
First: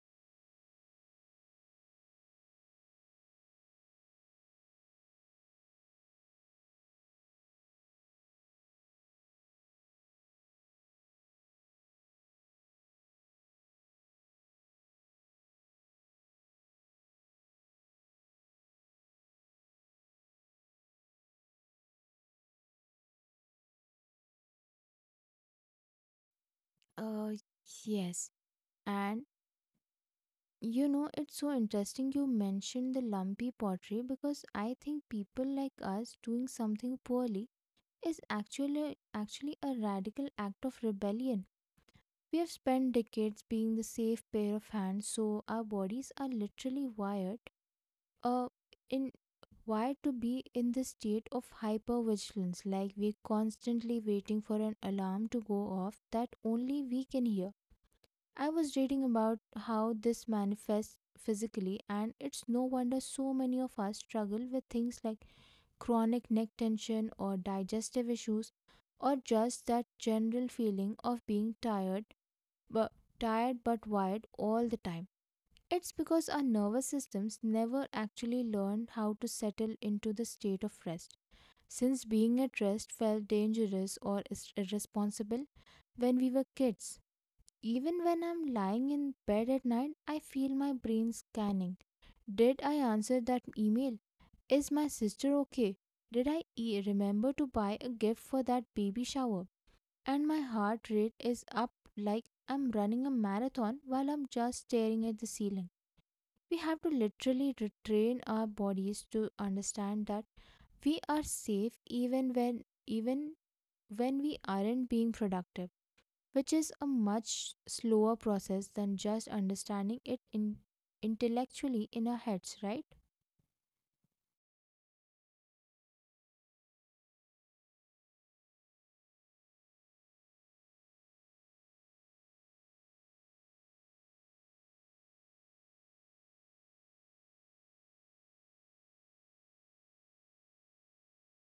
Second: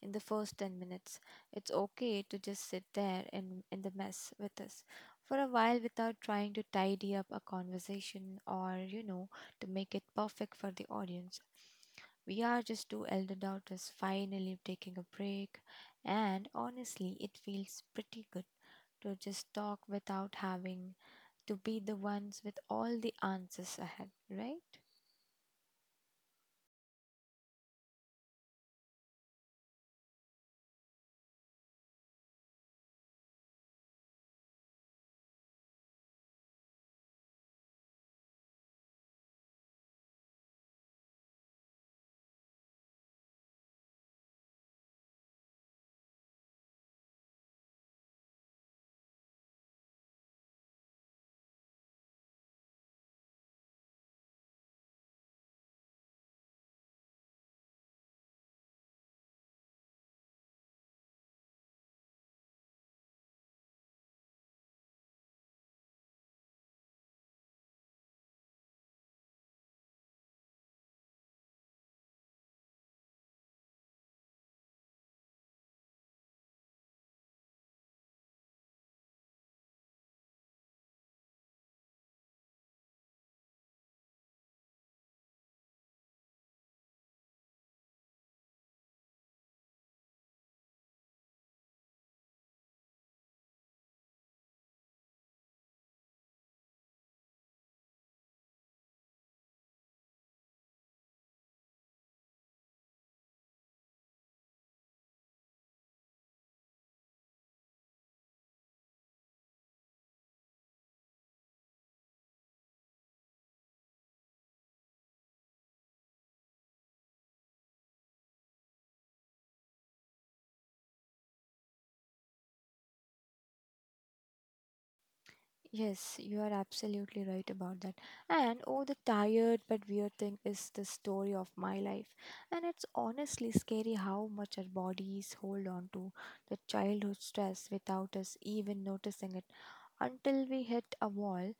Speaker 2: in the first 10 minutes. It's okay to just sit there in the mess with us for a while without trying to tidy up a conversation or, you know, to make it perfect for the audience. We are just two elder daughters finally taking a break, and honestly, it feels pretty good to just talk without having to be the ones with all the answers ahead, right?
Speaker 1: Uh, yes. And you know, it's so interesting you mentioned the lumpy pottery, because I think people like us doing something poorly is actually a radical act of rebellion. We have spent decades being the safe pair of hands, so our bodies are literally wired uh, in Why to be in this state of hypervigilance, like we're constantly waiting for an alarm to go off that only we can hear. I was reading about how this manifests physically, and it's no wonder so many of us struggle with things like chronic neck tension or digestive issues, or just that general feeling of being but tired but wired all the time. It's because our nervous systems never actually learned how to settle into the state of rest. Since being at rest felt dangerous or irresponsible when we were kids, even when I'm lying in bed at night, I feel my brain scanning. Did I answer that email? Is my sister okay? Did I remember to buy a gift for that baby shower? And my heart rate is up like I'm running a marathon while I'm just staring at the ceiling. We have to literally retrain our bodies to understand that we are safe even even when we aren't being productive, which is a much slower process than just understanding it intellectually in our heads, right?
Speaker 2: Yes, you are absolutely right about that. And oh, the tired but weird thing is the story of my life. And it's honestly scary how much our bodies hold on to the childhood stress without us even noticing it until we hit a wall.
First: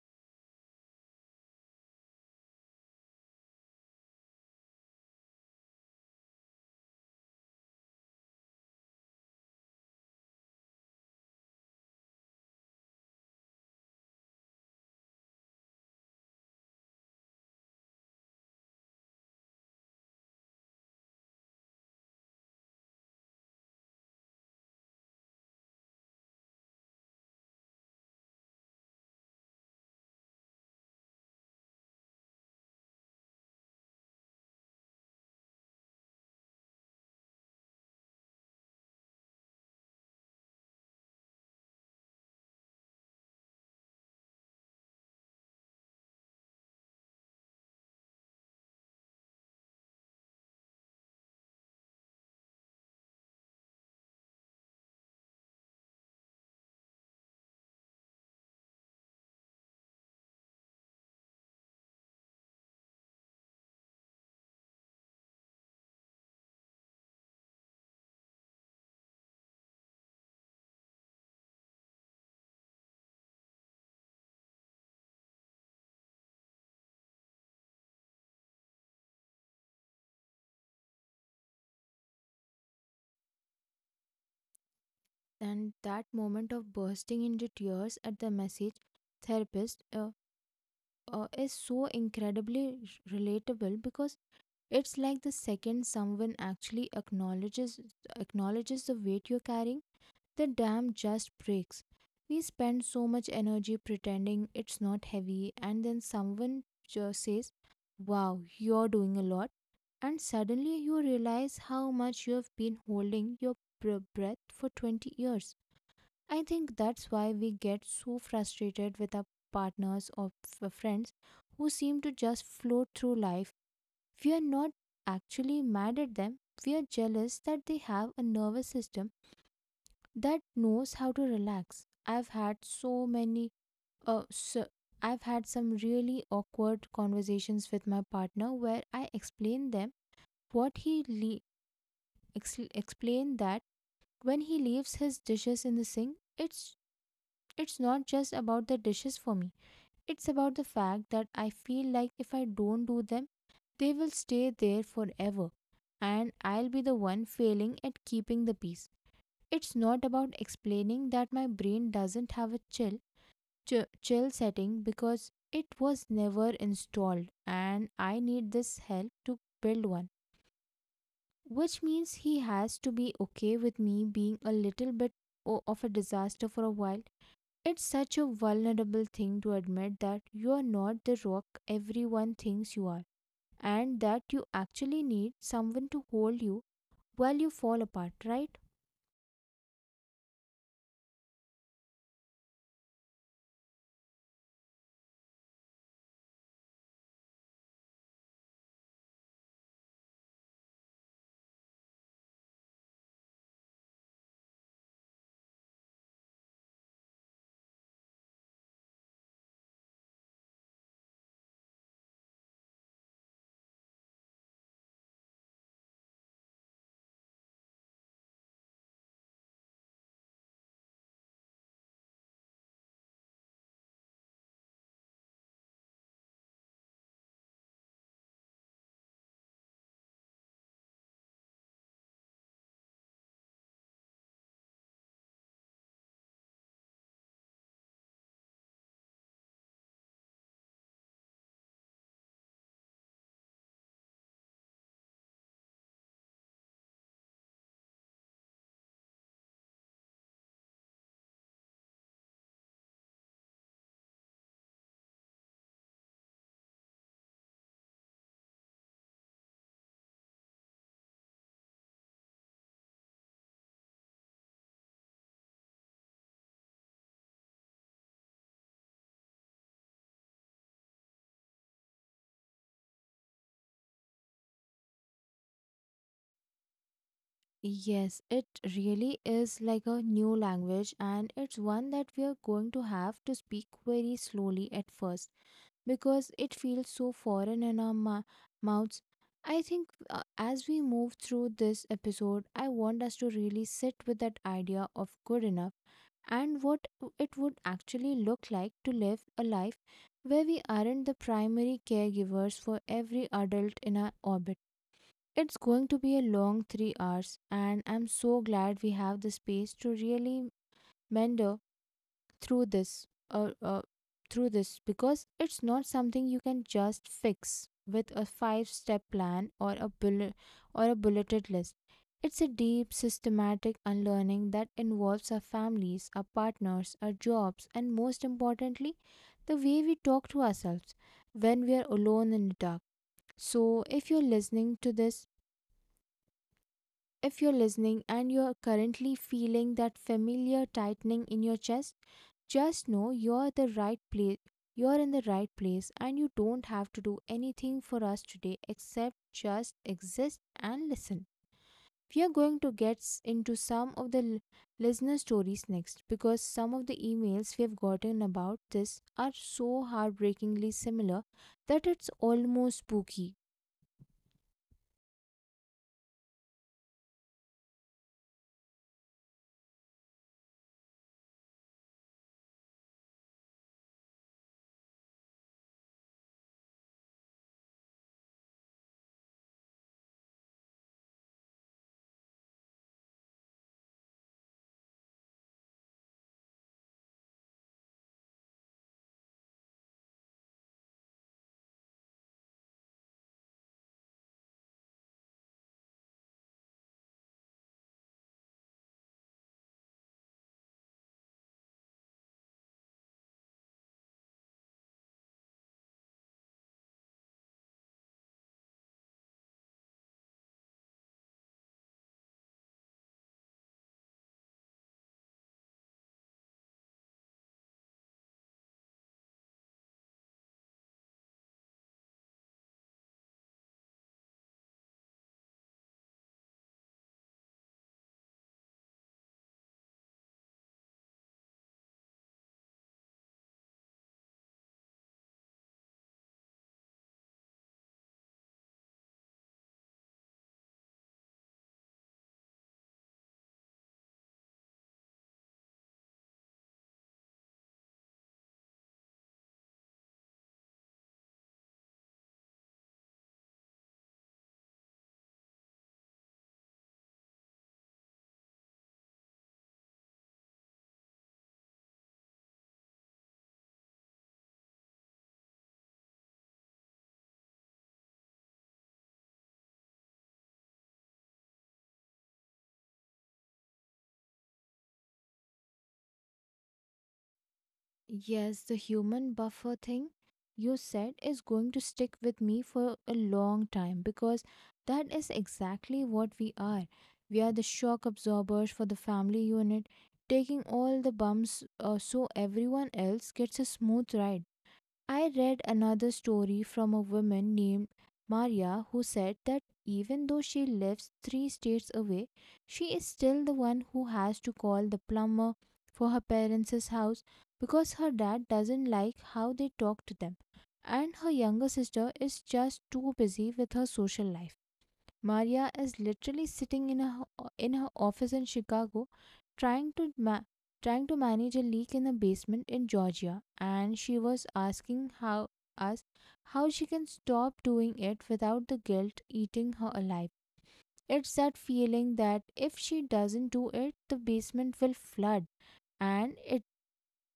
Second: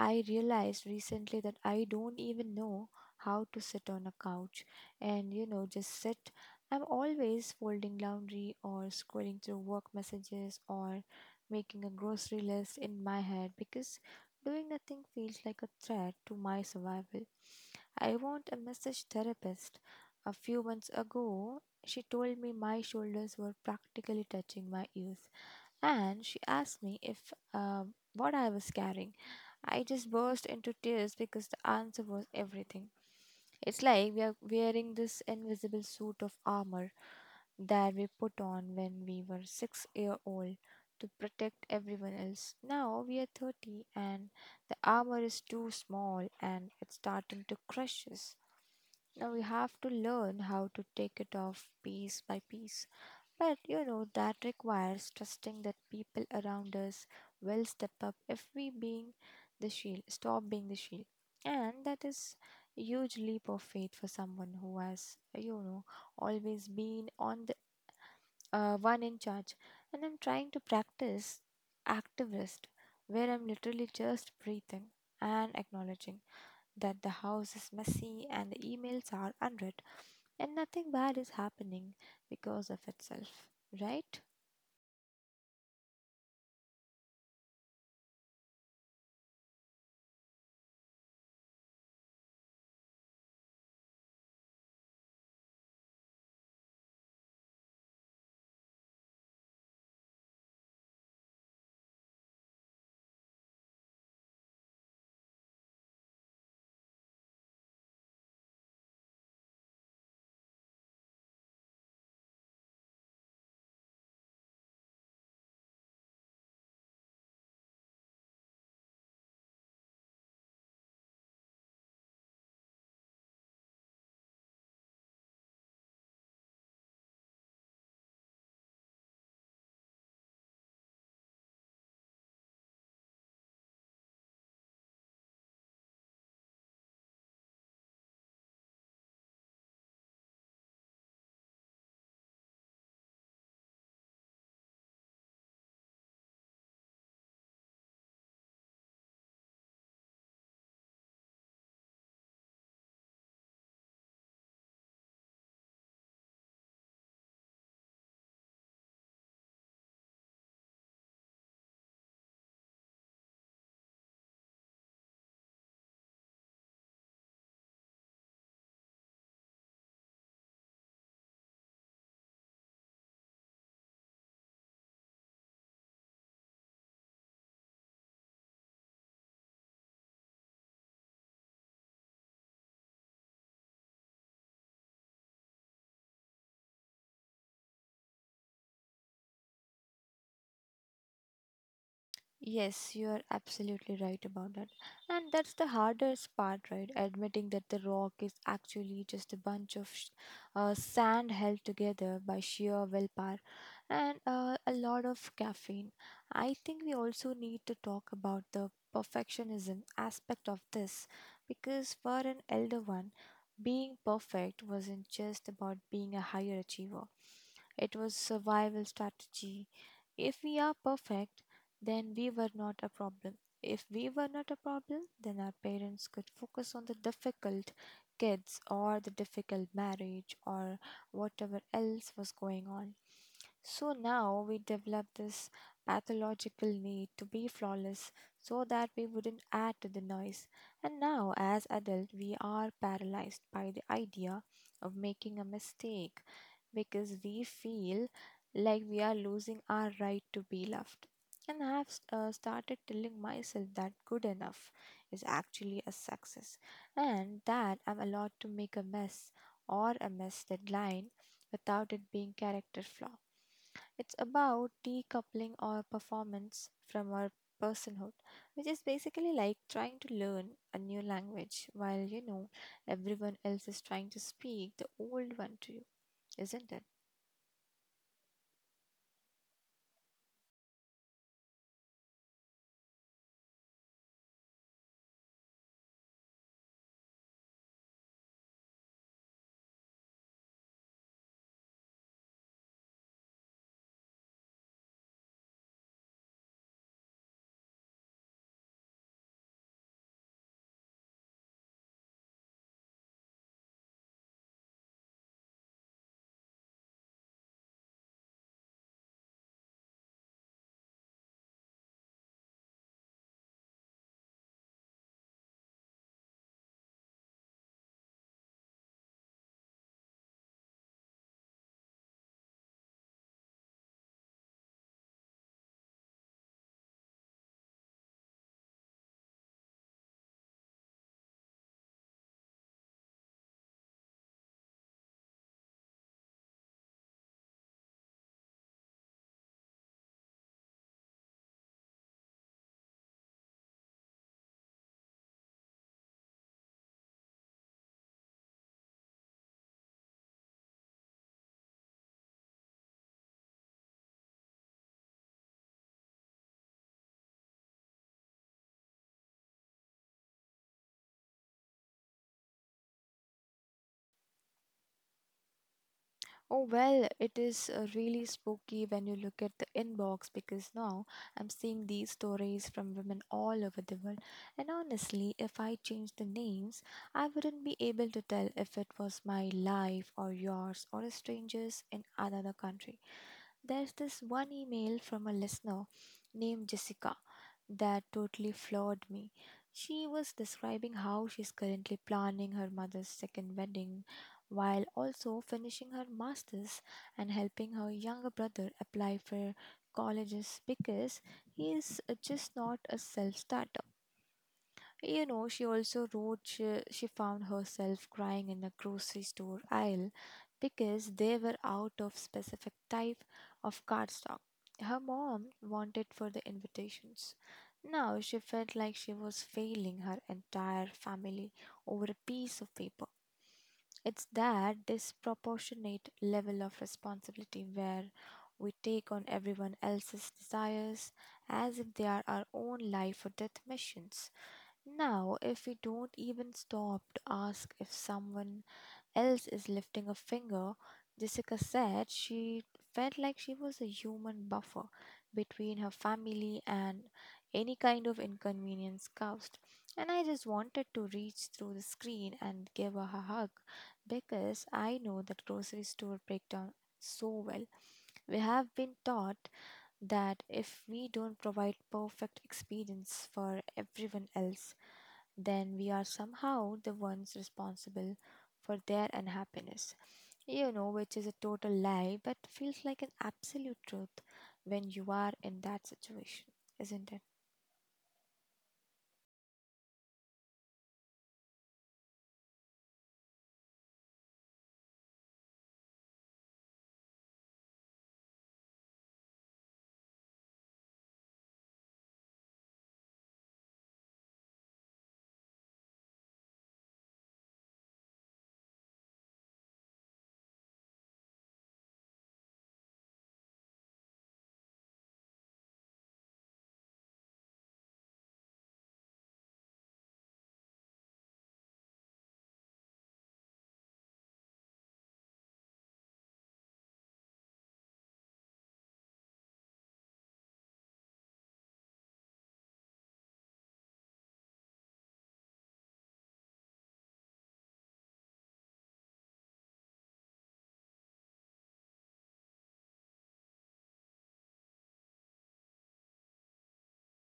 Speaker 2: I realized recently that I don't even know how to sit on a couch and, you know, just sit. I'm always folding laundry or scrolling through work messages or making a grocery list in my head because doing nothing feels like a threat to my survival. I want a massage therapist. A few months ago, she told me my shoulders were practically touching my ears and she asked me if what I was carrying. I just burst into tears because the answer was everything. It's like we are wearing this invisible suit of armor that we put on when we were 6 year old to protect everyone else. Now we are 30 and the armor is too small and it's starting to crush us. Now we have to learn how to take it off piece by piece. But, you know, that requires trusting that people around us will step up if we being the shield, stop being the shield. And that is a huge leap of faith for someone who has, you know, always been on the one in charge, and I'm trying to practice activist, where I'm literally just breathing and acknowledging that the house is messy and the emails are unread, and nothing bad is happening because of itself, right?
Speaker 1: And that moment of bursting into tears at the message therapist is so incredibly relatable because it's like the second someone actually acknowledges the weight you're carrying. The dam just breaks. We spend so much energy pretending it's not heavy, and then someone just says, "Wow, you're doing a lot." And suddenly you realize how much you have been holding your breath for 20 years. I think that's why we get so frustrated with our partners or friends who seem to just float through life. We are not actually mad at them, we are jealous that they have a nervous system that knows how to relax. I've had so many so I've had some really awkward conversations with my partner where I explain them what he le- ex- explain that when he leaves his dishes in the sink, it's not just about the dishes for me. It's about the fact that I feel like if I don't do them, they will stay there forever, and I'll be the one failing at keeping the peace. It's not about explaining that my brain doesn't have a chill setting because it was never installed and I need this help to build one, which means he has to be okay with me being a little bit of a disaster for a while. It's such a vulnerable thing to admit that you are not the rock everyone thinks you are and that you actually need someone to hold you while you fall apart, right?
Speaker 2: Yes, you are absolutely right about that. And that's the hardest part, right? Admitting that the rock is actually just a bunch of sand held together by sheer willpower and a lot of caffeine. I think we also need to talk about the perfectionism aspect of this because for an elder one, being perfect wasn't just about being a higher achiever, it was survival strategy. If we are perfect, then we were not a problem. If we were not a problem, then our parents could focus on the difficult kids or the difficult marriage or whatever else was going on. So now we develop this pathological need to be flawless so that we wouldn't add to the noise. And now, as adults, we are paralyzed by the idea of making a mistake because we feel like we are losing our right to be loved. And I have started telling myself that good enough is actually a success and that I'm allowed to make a mess or a mess deadline without it being character flaw. It's about decoupling our performance from our personhood, which is basically like trying to learn a new language while, you know, everyone else is trying to speak the old one to you, isn't it?
Speaker 1: Yes, it really is like a new language, and it's one that we are going to have to speak very slowly at first because it feels so foreign in our mouths. I think as we move through this episode, I want us to really sit with that idea of good enough and what it would actually look like to live a life where we aren't the primary caregivers for every adult in our orbit. It's going to be a long 3 hours, and I'm so glad we have the space to really meander through through this, because it's not something you can just fix with a five-step plan or a bulleted list. It's a deep, systematic unlearning that involves our families, our partners, our jobs, and most importantly, the way we talk to ourselves when we are alone in the dark. So, if you're listening to this If you're listening and you're currently feeling that familiar tightening in your chest, just know you're the right place. You're in the right place and you don't have to do anything for us today except just exist and listen. We are going to get into some of the listener stories next because some of the emails we have gotten about this are so heartbreakingly similar that it's almost spooky.
Speaker 2: Oh, well, it is really spooky when you look at the inbox because now I'm seeing these stories from women all over the world. And honestly, if I changed the names, I wouldn't be able to tell if it was my life or yours or a stranger's in another country. There's this one email from a listener named Jessica that totally floored me. She was describing how she's currently planning her mother's second wedding while also finishing her master's and helping her younger brother apply for colleges because he is just not a self starter. She also wrote she found herself crying in a grocery store aisle because they were out of specific type of cardstock her mom wanted for the invitations. Now she felt like she was failing her entire family over a piece of paper. It's that disproportionate level of responsibility where we take on everyone else's desires as if they are our own life or death missions. Now, if we don't even stop to ask if someone else is lifting a finger, Jessica said she felt like she was a human buffer between her family and any kind of inconvenience caused. And I just wanted to reach through the screen and give her a hug because I know that grocery store breakdown so well. We have been taught that if we don't provide perfect experience for everyone else, then we are somehow the ones responsible for their unhappiness. Which is a total lie, but feels like an absolute truth when you are in that situation, isn't it?
Speaker 1: Yes, the human buffer thing you said is going to stick with me for a long time because that is exactly what we are. We are the shock absorbers for the family unit, taking all the bumps so everyone else gets a smooth ride. I read another story from a woman named Maria who said that even though she lives three states away, she is still the one who has to call the plumber for her parents' house because her dad doesn't like how they talk to them, and her younger sister is just too busy with her social life. Maria is literally sitting in her office in Chicago, trying to ma- trying to manage a leak in a basement in Georgia, and she was asking us how she can stop doing it without the guilt eating her alive. It's that feeling that if she doesn't do it, the basement will flood, and it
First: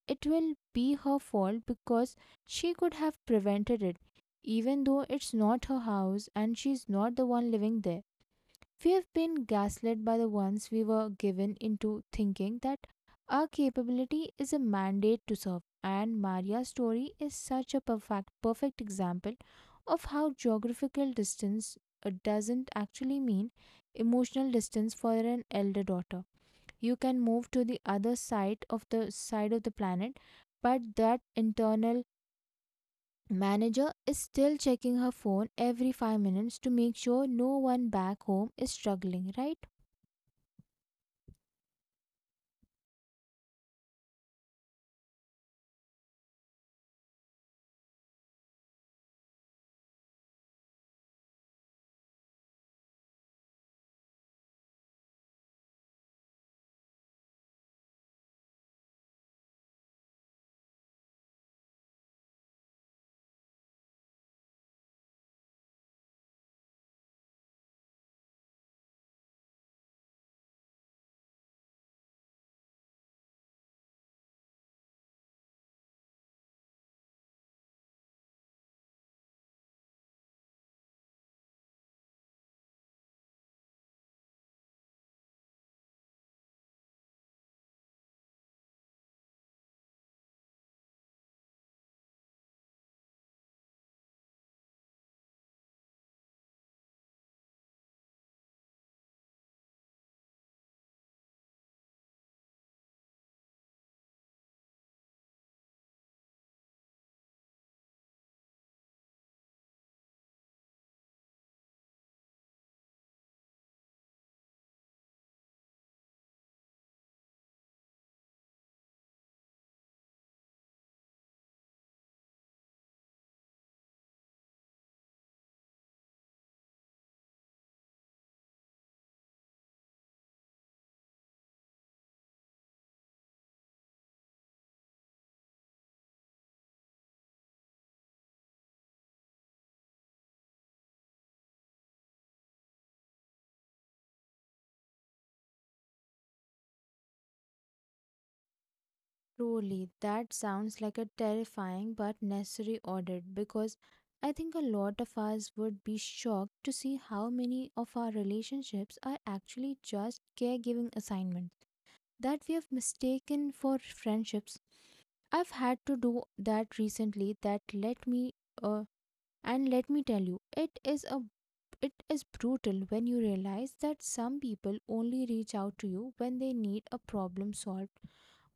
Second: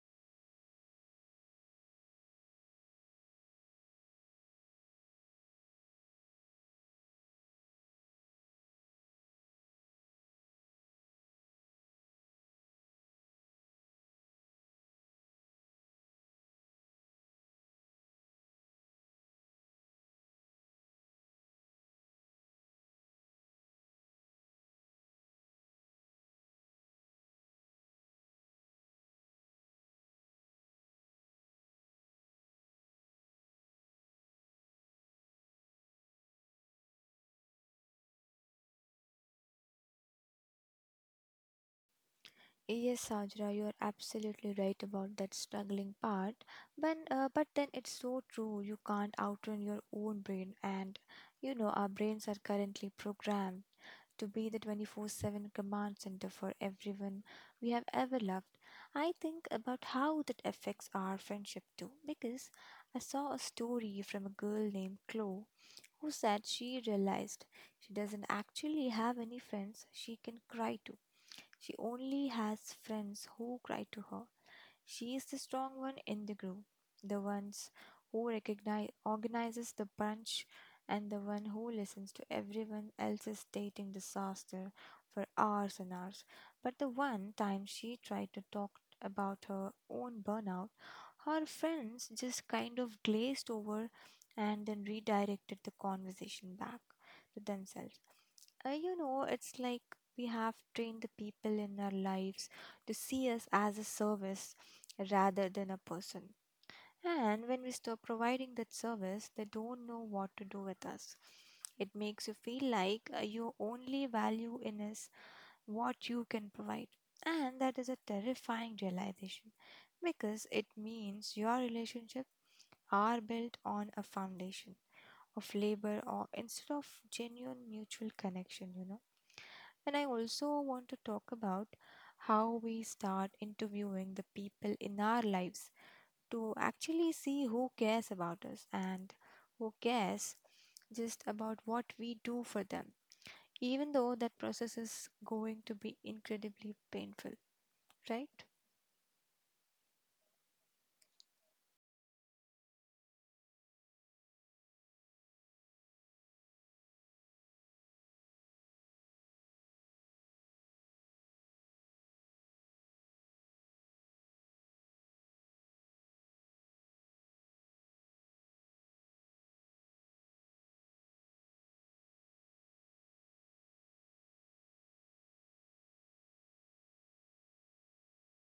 Speaker 1: it will be her fault because she could have prevented it, even though it's not her house and she's not the one living there. We have been gaslit by the ones we were given into thinking that our capability is a mandate to serve. And Maria's story is such a perfect, perfect example of how geographical distance doesn't actually mean emotional distance for an elder daughter. You can move to the other side of the planet, but that internal manager is still checking her phone every 5 minutes to make sure no one back home is struggling, right?
Speaker 2: Yes, Sajra, you are absolutely right about that struggling part. But then it's so true. You can't outrun your own brain, and you know our brains are currently programmed to be the 24/7 command center for everyone we have ever loved. I think about how that affects our friendship too, because I saw a story from a girl named Chloe who said she realized she doesn't actually have any friends she can cry to. She only has friends who cry to her. She is the strong one in the group, the ones who recognize organizes the brunch and the one who listens to everyone else's dating disaster for hours and hours. But the one time she tried to talk about her own burnout, her friends just kind of glazed over and then redirected the conversation back to themselves. It's like we have trained the people in our lives to see us as a service rather than a person. And when we stop providing that service, they don't know what to do with us. It makes you feel like your only value in is what you can provide. And that is a terrifying realization because it means your relationships are built on a foundation of labor or instead of genuine mutual connection, you know. And I also want to talk about how we start interviewing the people in our lives to actually see who cares about us and who cares just about what we do for them, even though that process is going to be incredibly painful, right?
Speaker 1: Truly, that sounds like a terrifying but necessary audit, because I think a lot of us would be shocked to see how many of our relationships are actually just caregiving assignments that we have mistaken for friendships. I've had to do that recently, that let me uh, and let me tell you, it is brutal when you realize that some people only reach out to you when they need a problem solved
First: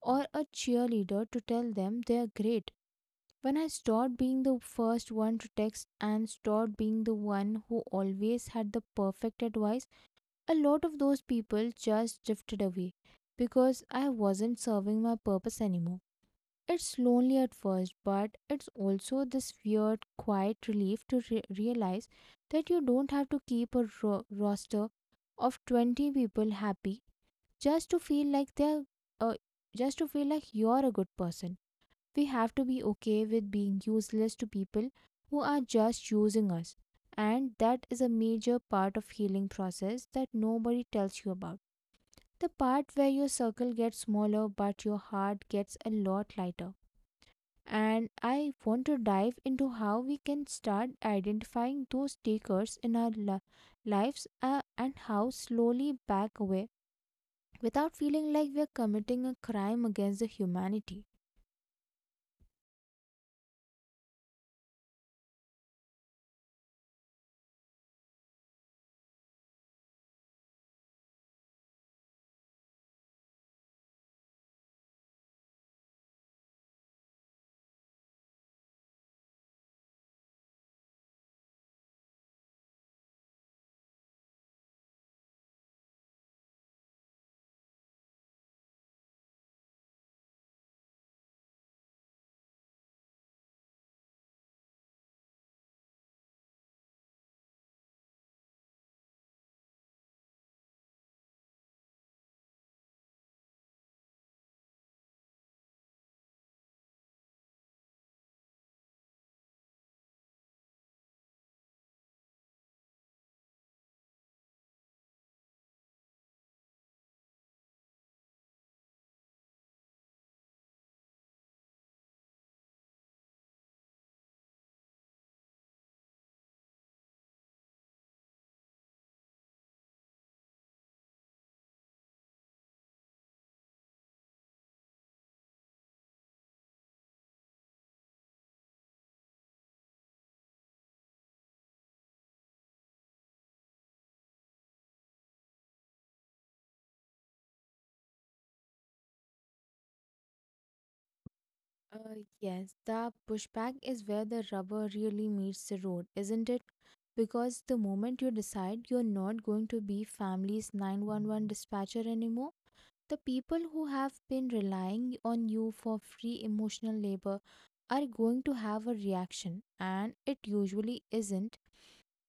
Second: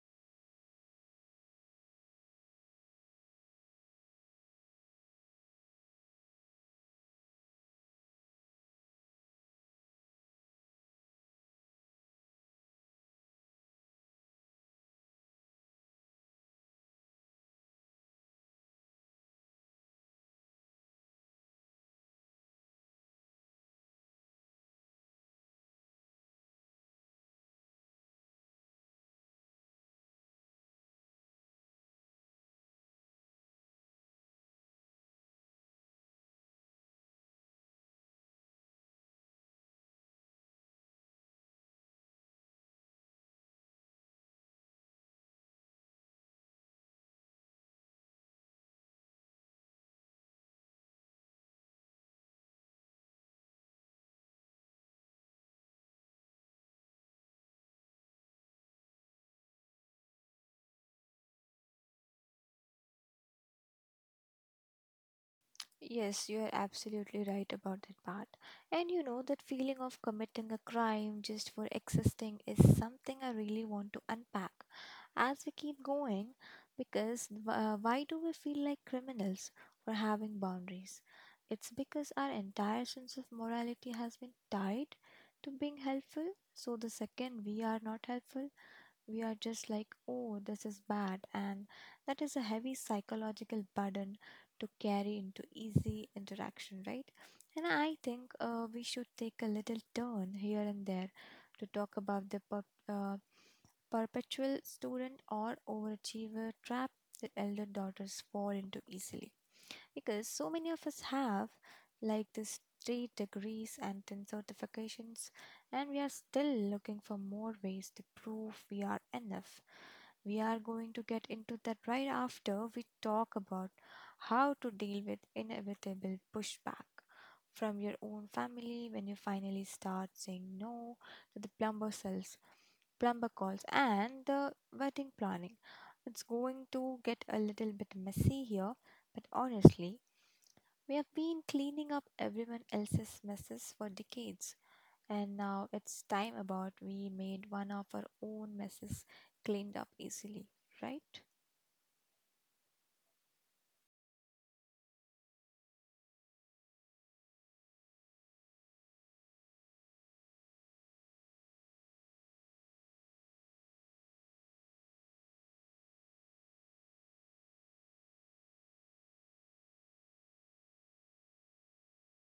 Speaker 1: or a cheerleader to tell them they're great. When I stopped being the first one to text and stopped being the one who always had the perfect advice, a lot of those people just drifted away because I wasn't serving my purpose anymore. It's lonely at first, but it's also this weird, quiet relief to realize that you don't have to keep a roster of 20 people happy just to feel like they're uh, just to feel like you're a good person. We have to be okay with being useless to people who are just using us. And that is a major part of healing process that nobody tells you about. The part where your circle gets smaller but your heart gets a lot lighter. And I want to dive into how we can start identifying those takers in our lives and how slowly back away without feeling like we're committing a crime against the humanity.
Speaker 2: Yes, you are absolutely right about that part. And you know, that feeling of committing a crime just for existing is something I really want to unpack as we keep going because why do we feel like criminals for having boundaries? It's because our entire sense of morality has been tied to being helpful. So the second we are not helpful, we are just like, oh, this is bad. And that is a heavy psychological burden to carry into easy interaction, right? And I think we should take a little turn here and there to talk about the uh, perpetual student or overachiever trap that elder daughters fall into easily. Because so many of us have, like these 3 degrees and 10 certifications, and we are still looking for more ways to prove we are enough. We are going to get into that right after we talk about how to deal with inevitable pushback from your own family when you finally start saying no to the plumber calls, and the wedding planning. It's going to get a little bit messy here, but honestly, we have been cleaning up everyone else's messes for decades, and now it's time about we made one of our own messes cleaned up easily, right?
Speaker 1: Yes, the pushback is where the rubber really meets the road, isn't it? Because the moment you decide you're not going to be family's 911 dispatcher anymore, the people who have been relying on you for free emotional labor are going to have a reaction, and it usually isn't,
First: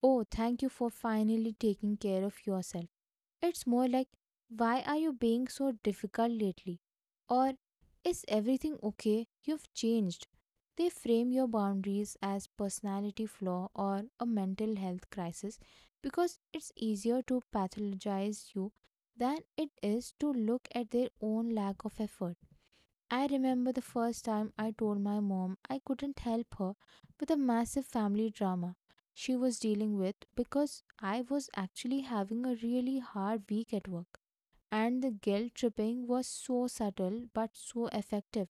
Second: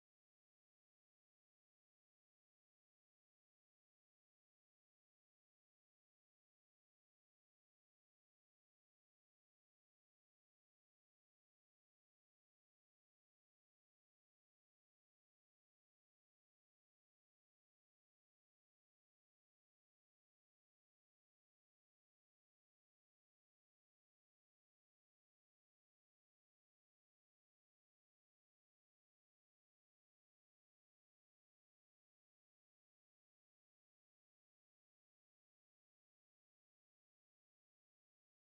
Speaker 1: "Oh, thank you for finally taking care of yourself." It's more like, "Why are you being so difficult lately?" Or, "Is everything okay? You've changed." They frame your boundaries as personality flaw or a mental health crisis because it's easier to pathologize you than it is to look at their own lack of effort. I remember the first time I told my mom I couldn't help her with a massive family drama she was dealing with because I was actually having a really hard week at work. And the guilt tripping was so subtle but so effective.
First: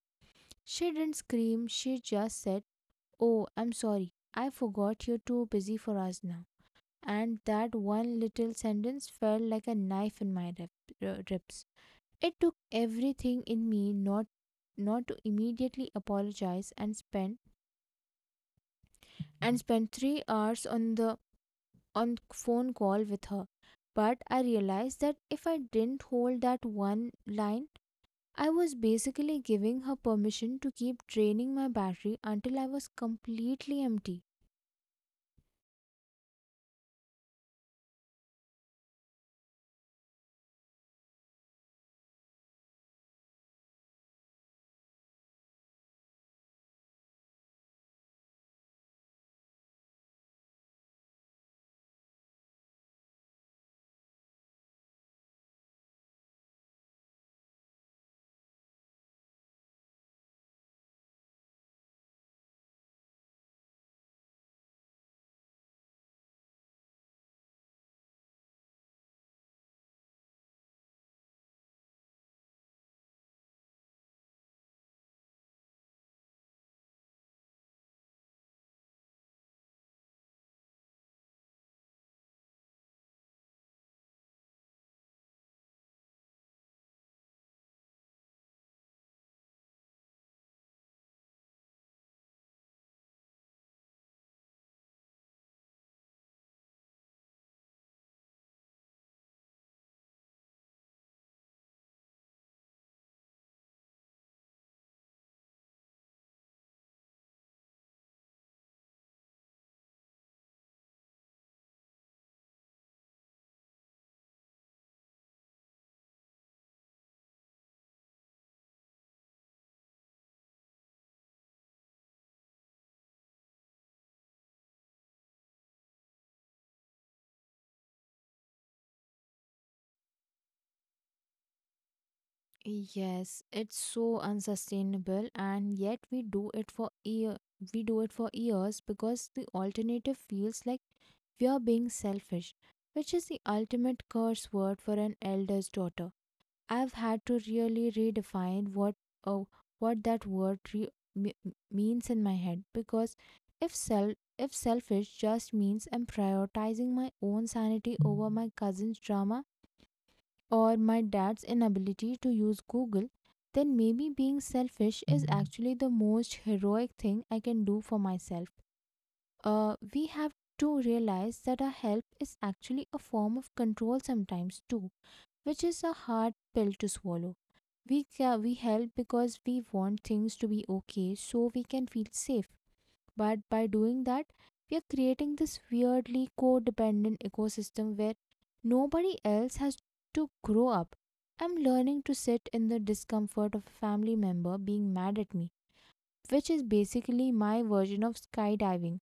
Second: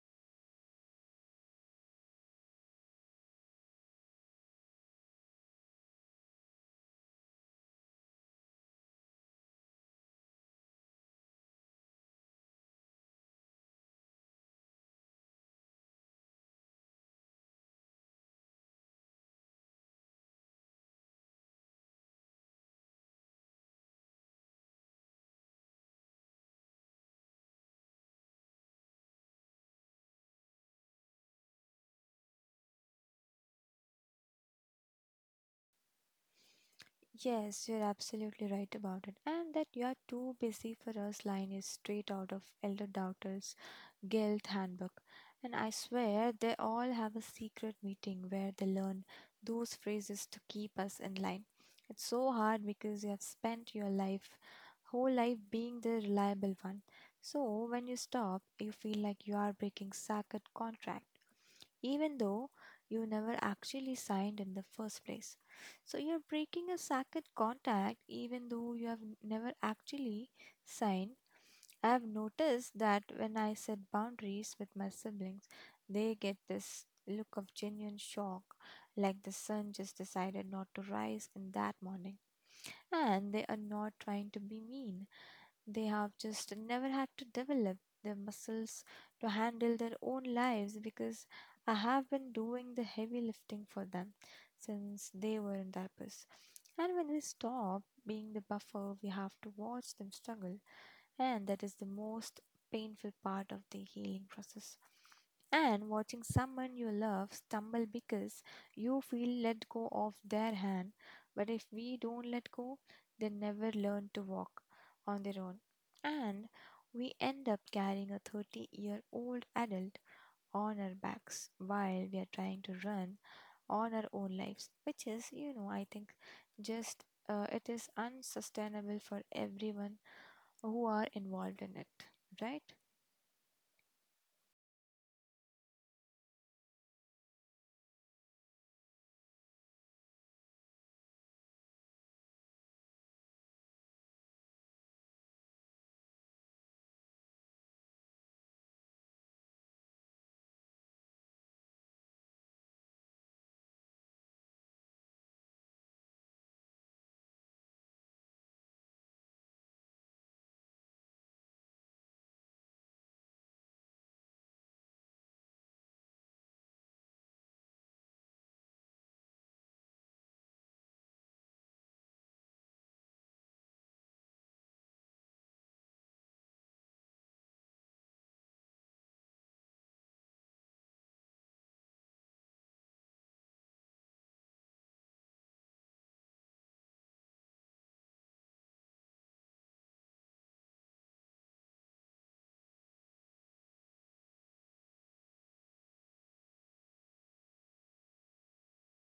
Speaker 1: She didn't scream, she just said, "Oh, I'm sorry. I forgot you're too busy for us now." And that one little sentence felt like a knife in my ribs. It took everything in me not to immediately apologize and spend 3 hours on the on phone call with her. But I realized that if I didn't hold that one line, I was basically giving her permission to keep draining my battery until I was completely empty.
Speaker 2: Yes, you're absolutely right about it. And that you are too busy for us line is straight out of Elder Doubter's Guild Handbook. And I swear they all have a secret meeting where they learn those phrases to keep us in line. It's so hard because you have spent your whole life being the reliable one. So when you stop, you feel like you are breaking sacred contract, even though you never actually signed in the first place. So you're breaking a sacred contract even though you have never actually signed. I have noticed that when I set boundaries with my siblings, they get this look of genuine shock, like the sun just decided not to rise in that morning. And they are not trying to be mean, they have just never had to develop their muscles to handle their own lives because I have been doing the heavy lifting for them since they were in diapers. And when we stop being the buffer, we have to watch them struggle, and that is the most painful part of the healing process. And watching someone you love stumble because you feel let go of their hand, but if we don't let go, they never learn to walk on their own. And we end up carrying a 30-year-old year old adult on our backs while we are trying to run on our own lives, which is, you know, I think just it is unsustainable for everyone who are involved in it, right?
Speaker 1: Yes, it's so unsustainable, and yet we do it for year. We do it for years because the alternative feels like we are being selfish, which is the ultimate curse word for an elder's daughter. I've had to really redefine what oh, what that word re- me- means in my head, because if self if selfish just means I'm prioritizing my own sanity over my cousin's drama or my dad's inability to use Google, then maybe being selfish is actually the most heroic thing I can do for myself. We have to realize that our help is actually a form of control sometimes too, which is a hard pill to swallow. We help because we want things to be okay so we can feel safe. But by doing that, we are creating this weirdly codependent ecosystem where nobody else has to grow up. I'm learning to sit in the discomfort of a family member being mad at me, which is basically my version of skydiving.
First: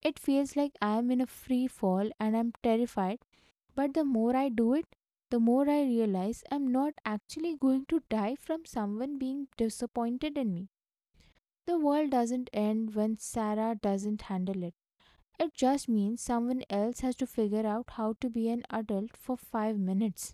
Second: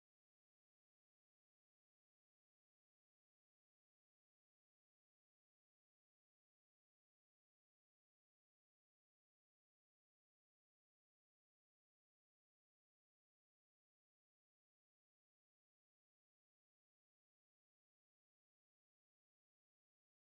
Speaker 1: It feels like I am in a free fall and I'm terrified, but the more I do it, the more I realize I'm not actually going to die from someone being disappointed in me. The world doesn't end when Sarah doesn't handle it. It just means someone else has to figure out how to be an adult for 5 minutes.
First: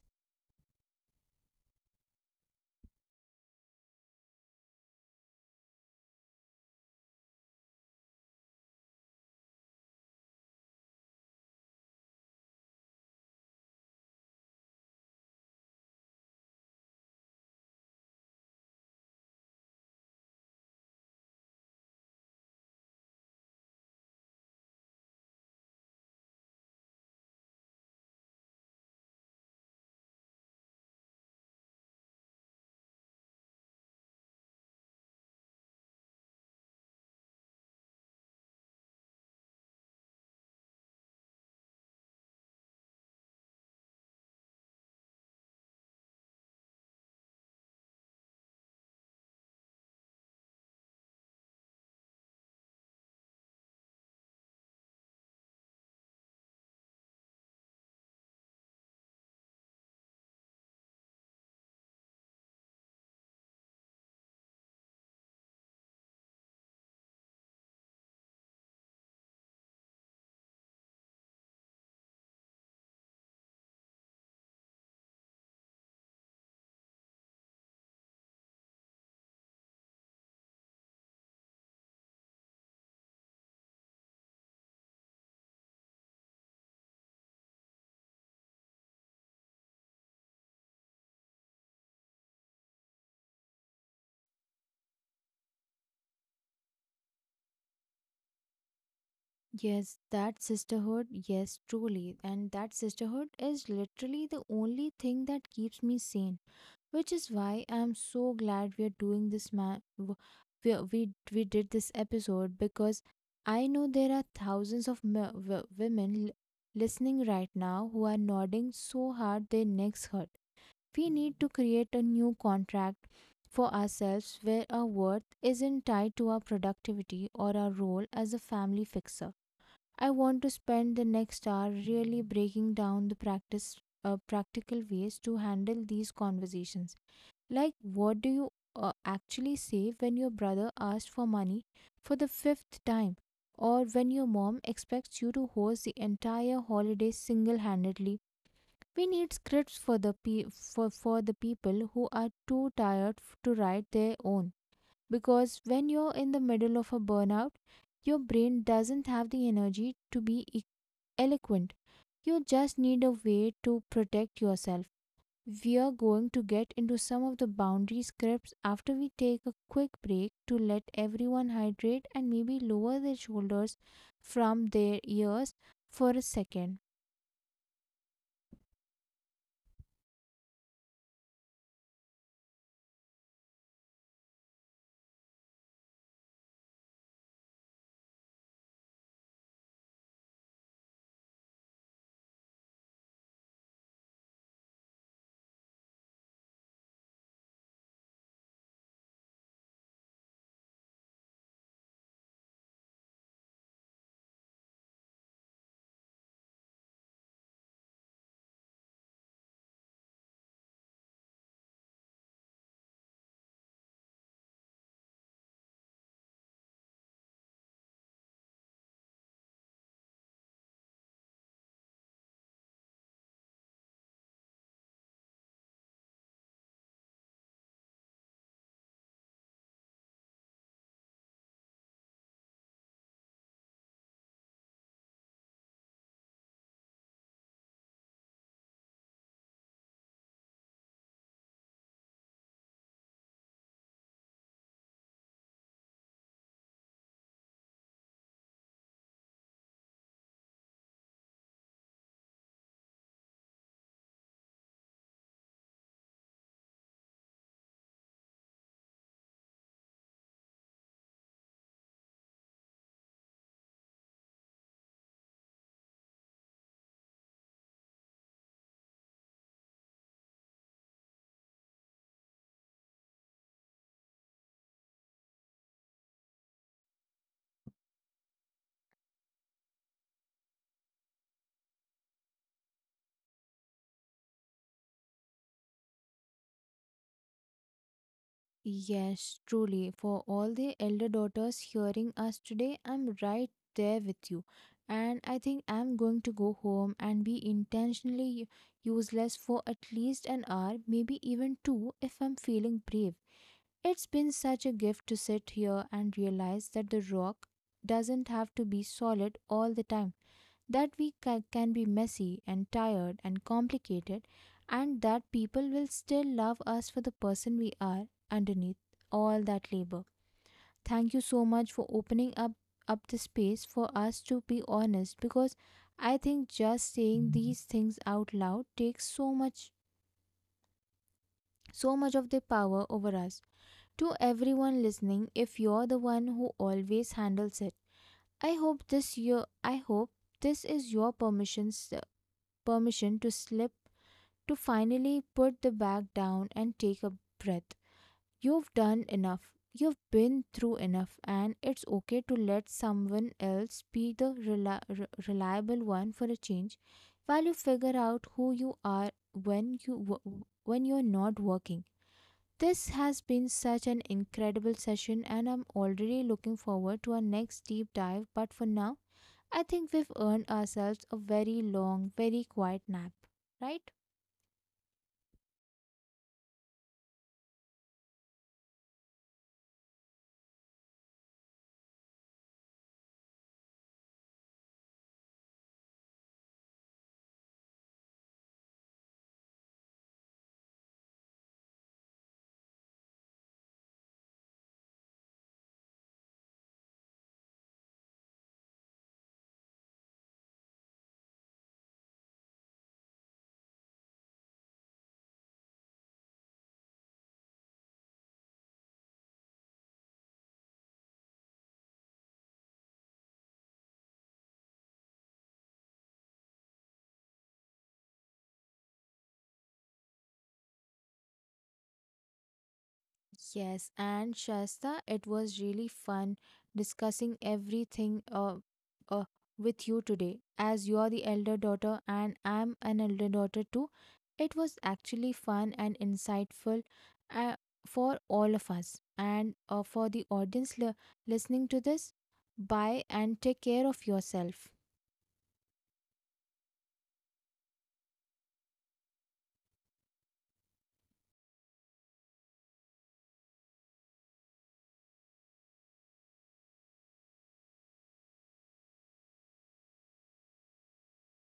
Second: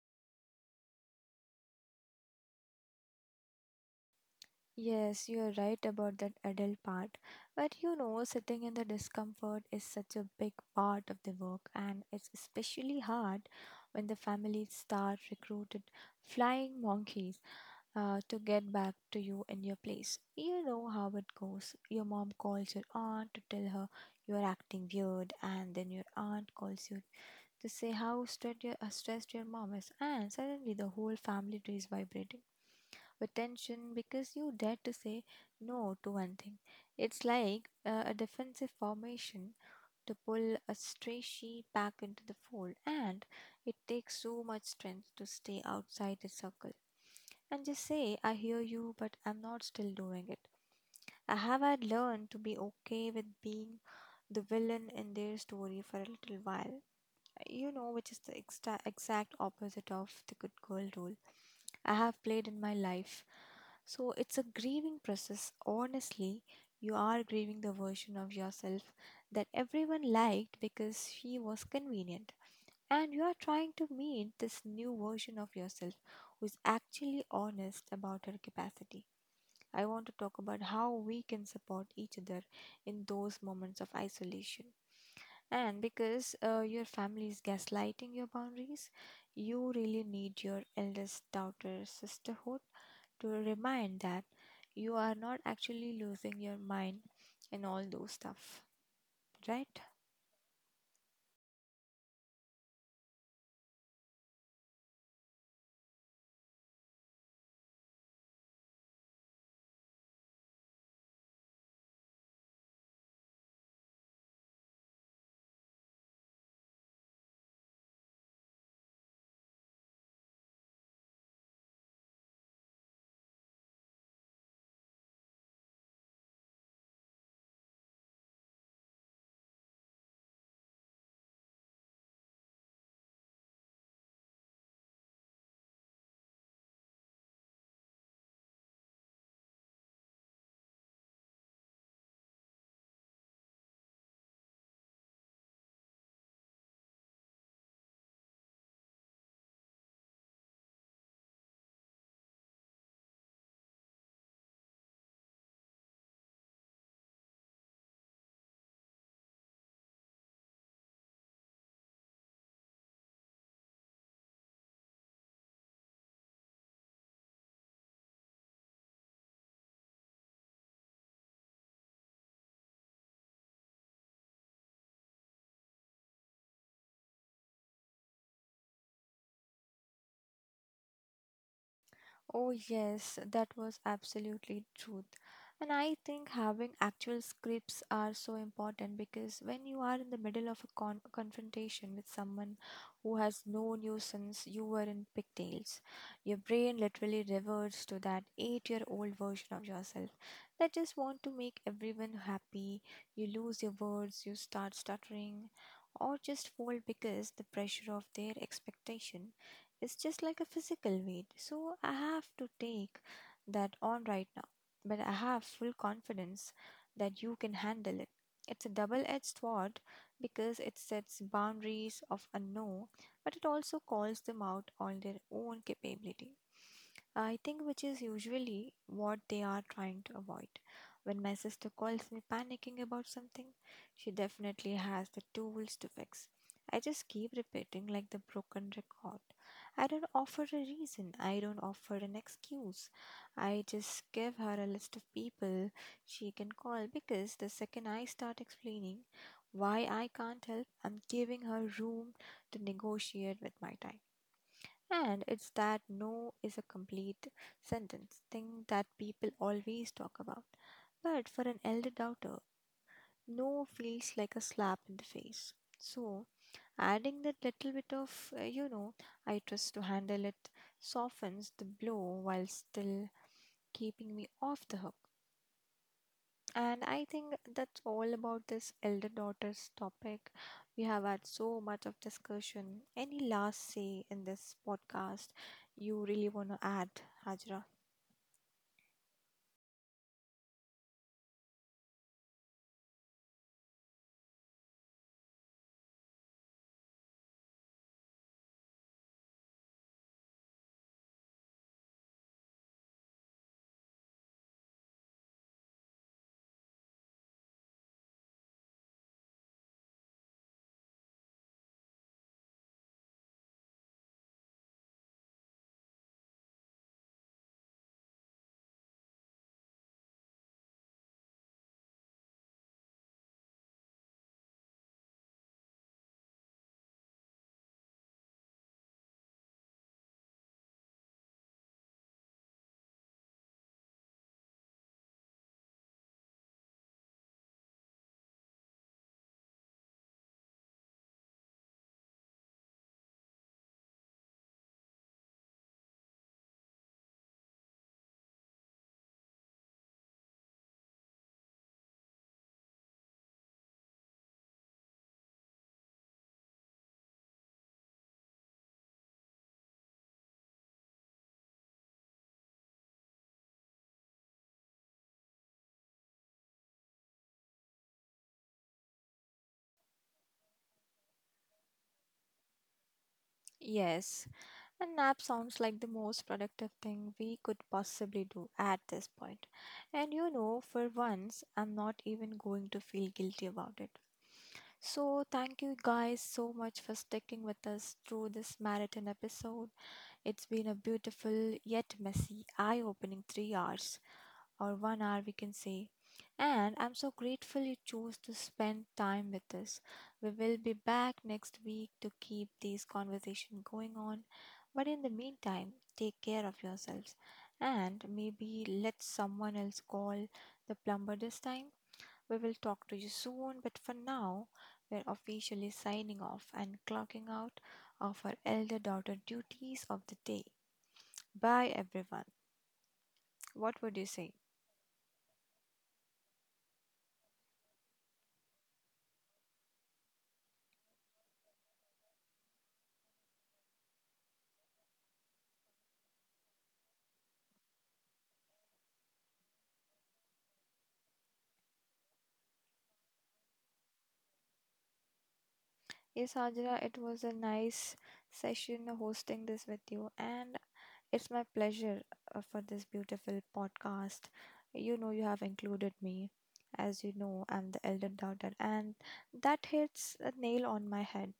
Speaker 2: Yes, you are right about that adult part. But you know, sitting in the discomfort is such a big part of the work, and it's especially hard when the families start recruited flying monkeys to get back to you in your place. You know how it goes. Your mom calls your aunt to tell her you're acting weird, and then your aunt calls you to say how stressed your mom is, and suddenly the whole family tree is vibrating with tension because you dare to say no to one thing. It's like a defensive formation to pull a stray sheep back into the fold, and it takes so much strength to stay outside the circle and just say, I hear you, but I'm not still doing it. I have had learned to be okay with being the villain in their story for a little while, you know, which is the exta exact opposite of the good girl role I have played in my life. So it's a grieving process. Honestly, you are grieving the version of yourself that everyone liked because she was convenient. And you are trying to meet this new version of yourself who is actually honest about her capacity. I want to talk about how we can support each other in those moments of isolation. And because your family is gaslighting your boundaries, you really need your eldest daughter sisterhood to remind that you are not actually losing your mind and all those stuff, right?
Speaker 1: Yes, that sisterhood, yes, truly. And that sisterhood is literally the only thing that keeps me sane, which is why I'm so glad we're doing this, man. We did this episode because I know there are thousands of w- women l- listening right now who are nodding so hard their necks hurt. We need to create a new contract for ourselves where our worth isn't tied to our productivity or our role as a family fixer. I want to spend the next hour really breaking down the practice practical ways to handle these conversations. Like, what do you actually say when your brother asks for money for the fifth time, or when your mom expects you to host the entire holiday single-handedly? We need scripts for the people who are too tired to write their own, because when you're in the middle of a burnout, your brain doesn't have the energy to be eloquent. You just need a way to protect yourself. We are going to get into some of the boundary scripts after we take a quick break to let everyone hydrate and maybe lower their shoulders from their ears for a second.
Speaker 2: Oh, yes, that was absolutely truth. And I think having actual scripts are so important because when you are in the middle of a confrontation with someone who has known you since you were in pigtails, your brain literally reverts to that 8-year old version of yourself that just want to make everyone happy. You lose your words, you start stuttering, or just fold because the pressure of their expectation it's just like a physical weight. So I have to take that on right now. But I have full confidence that you can handle it. It's a double edged sword because it sets boundaries of a no, but it also calls them out on their own capability. I think which is usually what they are trying to avoid. When my sister calls me panicking about something, she definitely has the tools to fix. I just keep repeating like the broken record. I don't offer a reason. I don't offer an excuse. I just give her a list of people she can call because the second I start explaining why I can't help, I'm giving her room to negotiate with my time. And it's that no is a complete sentence thing that people always talk about. But for an elder doubter, no feels like a slap in the face. So, adding that little bit of, uh, you know, I trust to handle it softens the blow while still keeping me off the hook. And I think that's all about this elder daughters topic. We have had so much of discussion. Any last say in this podcast you really want to add, Hajra?
Speaker 1: Yes, truly. For all the elder daughters hearing us today, I'm right there with you. And I think I'm going to go home and be intentionally useless for at least an hour, maybe even two, if I'm feeling brave. It's been such a gift to sit here and realize that the rock doesn't have to be solid all the time, that we can be messy and tired and complicated, and that people will still love us for the person we are underneath all that labor. Thank you so much for opening up the space for us to be honest, because I think just saying these things out loud takes so much of the power over us. To everyone listening, if you're the one who always handles it, I hope this is your permission to slip, to finally put the bag down and take a breath. You've done enough. You've been through enough, and it's okay to let someone else be the reliable one for a change while you figure out who you are when you're not working. This has been such an incredible session, and I'm already looking forward to our next deep dive. But for now, I think we've earned ourselves a very long, very quiet nap, right?
Speaker 2: Yes, a nap sounds like the most productive thing we could possibly do at this point. And you know, for once, I'm not even going to feel guilty about it. So, thank you guys so much for sticking with us through this marathon episode. It's been a beautiful yet messy, eye opening 3 hours, or one hour, we can say. And I'm so grateful you chose to spend time with us. We will be back next week to keep these conversation going on but in the meantime, take care of yourselves and maybe let someone else call the plumber this time. We will talk to you soon, but for now, we're officially signing off and clocking out of our elder daughter duties of the day. Bye, everyone. What
Speaker 1: Yes,
Speaker 2: would you say?
Speaker 1: and Shasta, it was really fun discussing everything uh, with you today. As you are the elder daughter and I'm an elder daughter too, it was actually fun and insightful uh, for all of us. And for the audience listening to this, bye and take care of yourself.
Speaker 2: Yes, Ajra, it was a nice session hosting this with you, and it's my pleasure for this beautiful podcast. You know, you have included me. As you know, I'm the elder daughter, and that hits a nail on my head.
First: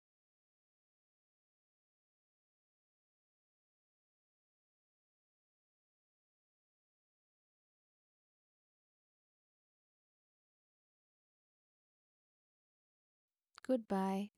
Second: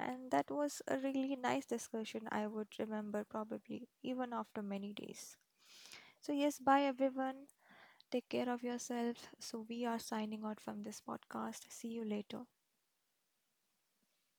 Speaker 2: And that was a really nice discussion I would remember probably even after many days. So, yes, bye everyone. Take care of yourself. So, we are signing out from this podcast. See you later.
Speaker 1: Goodbye.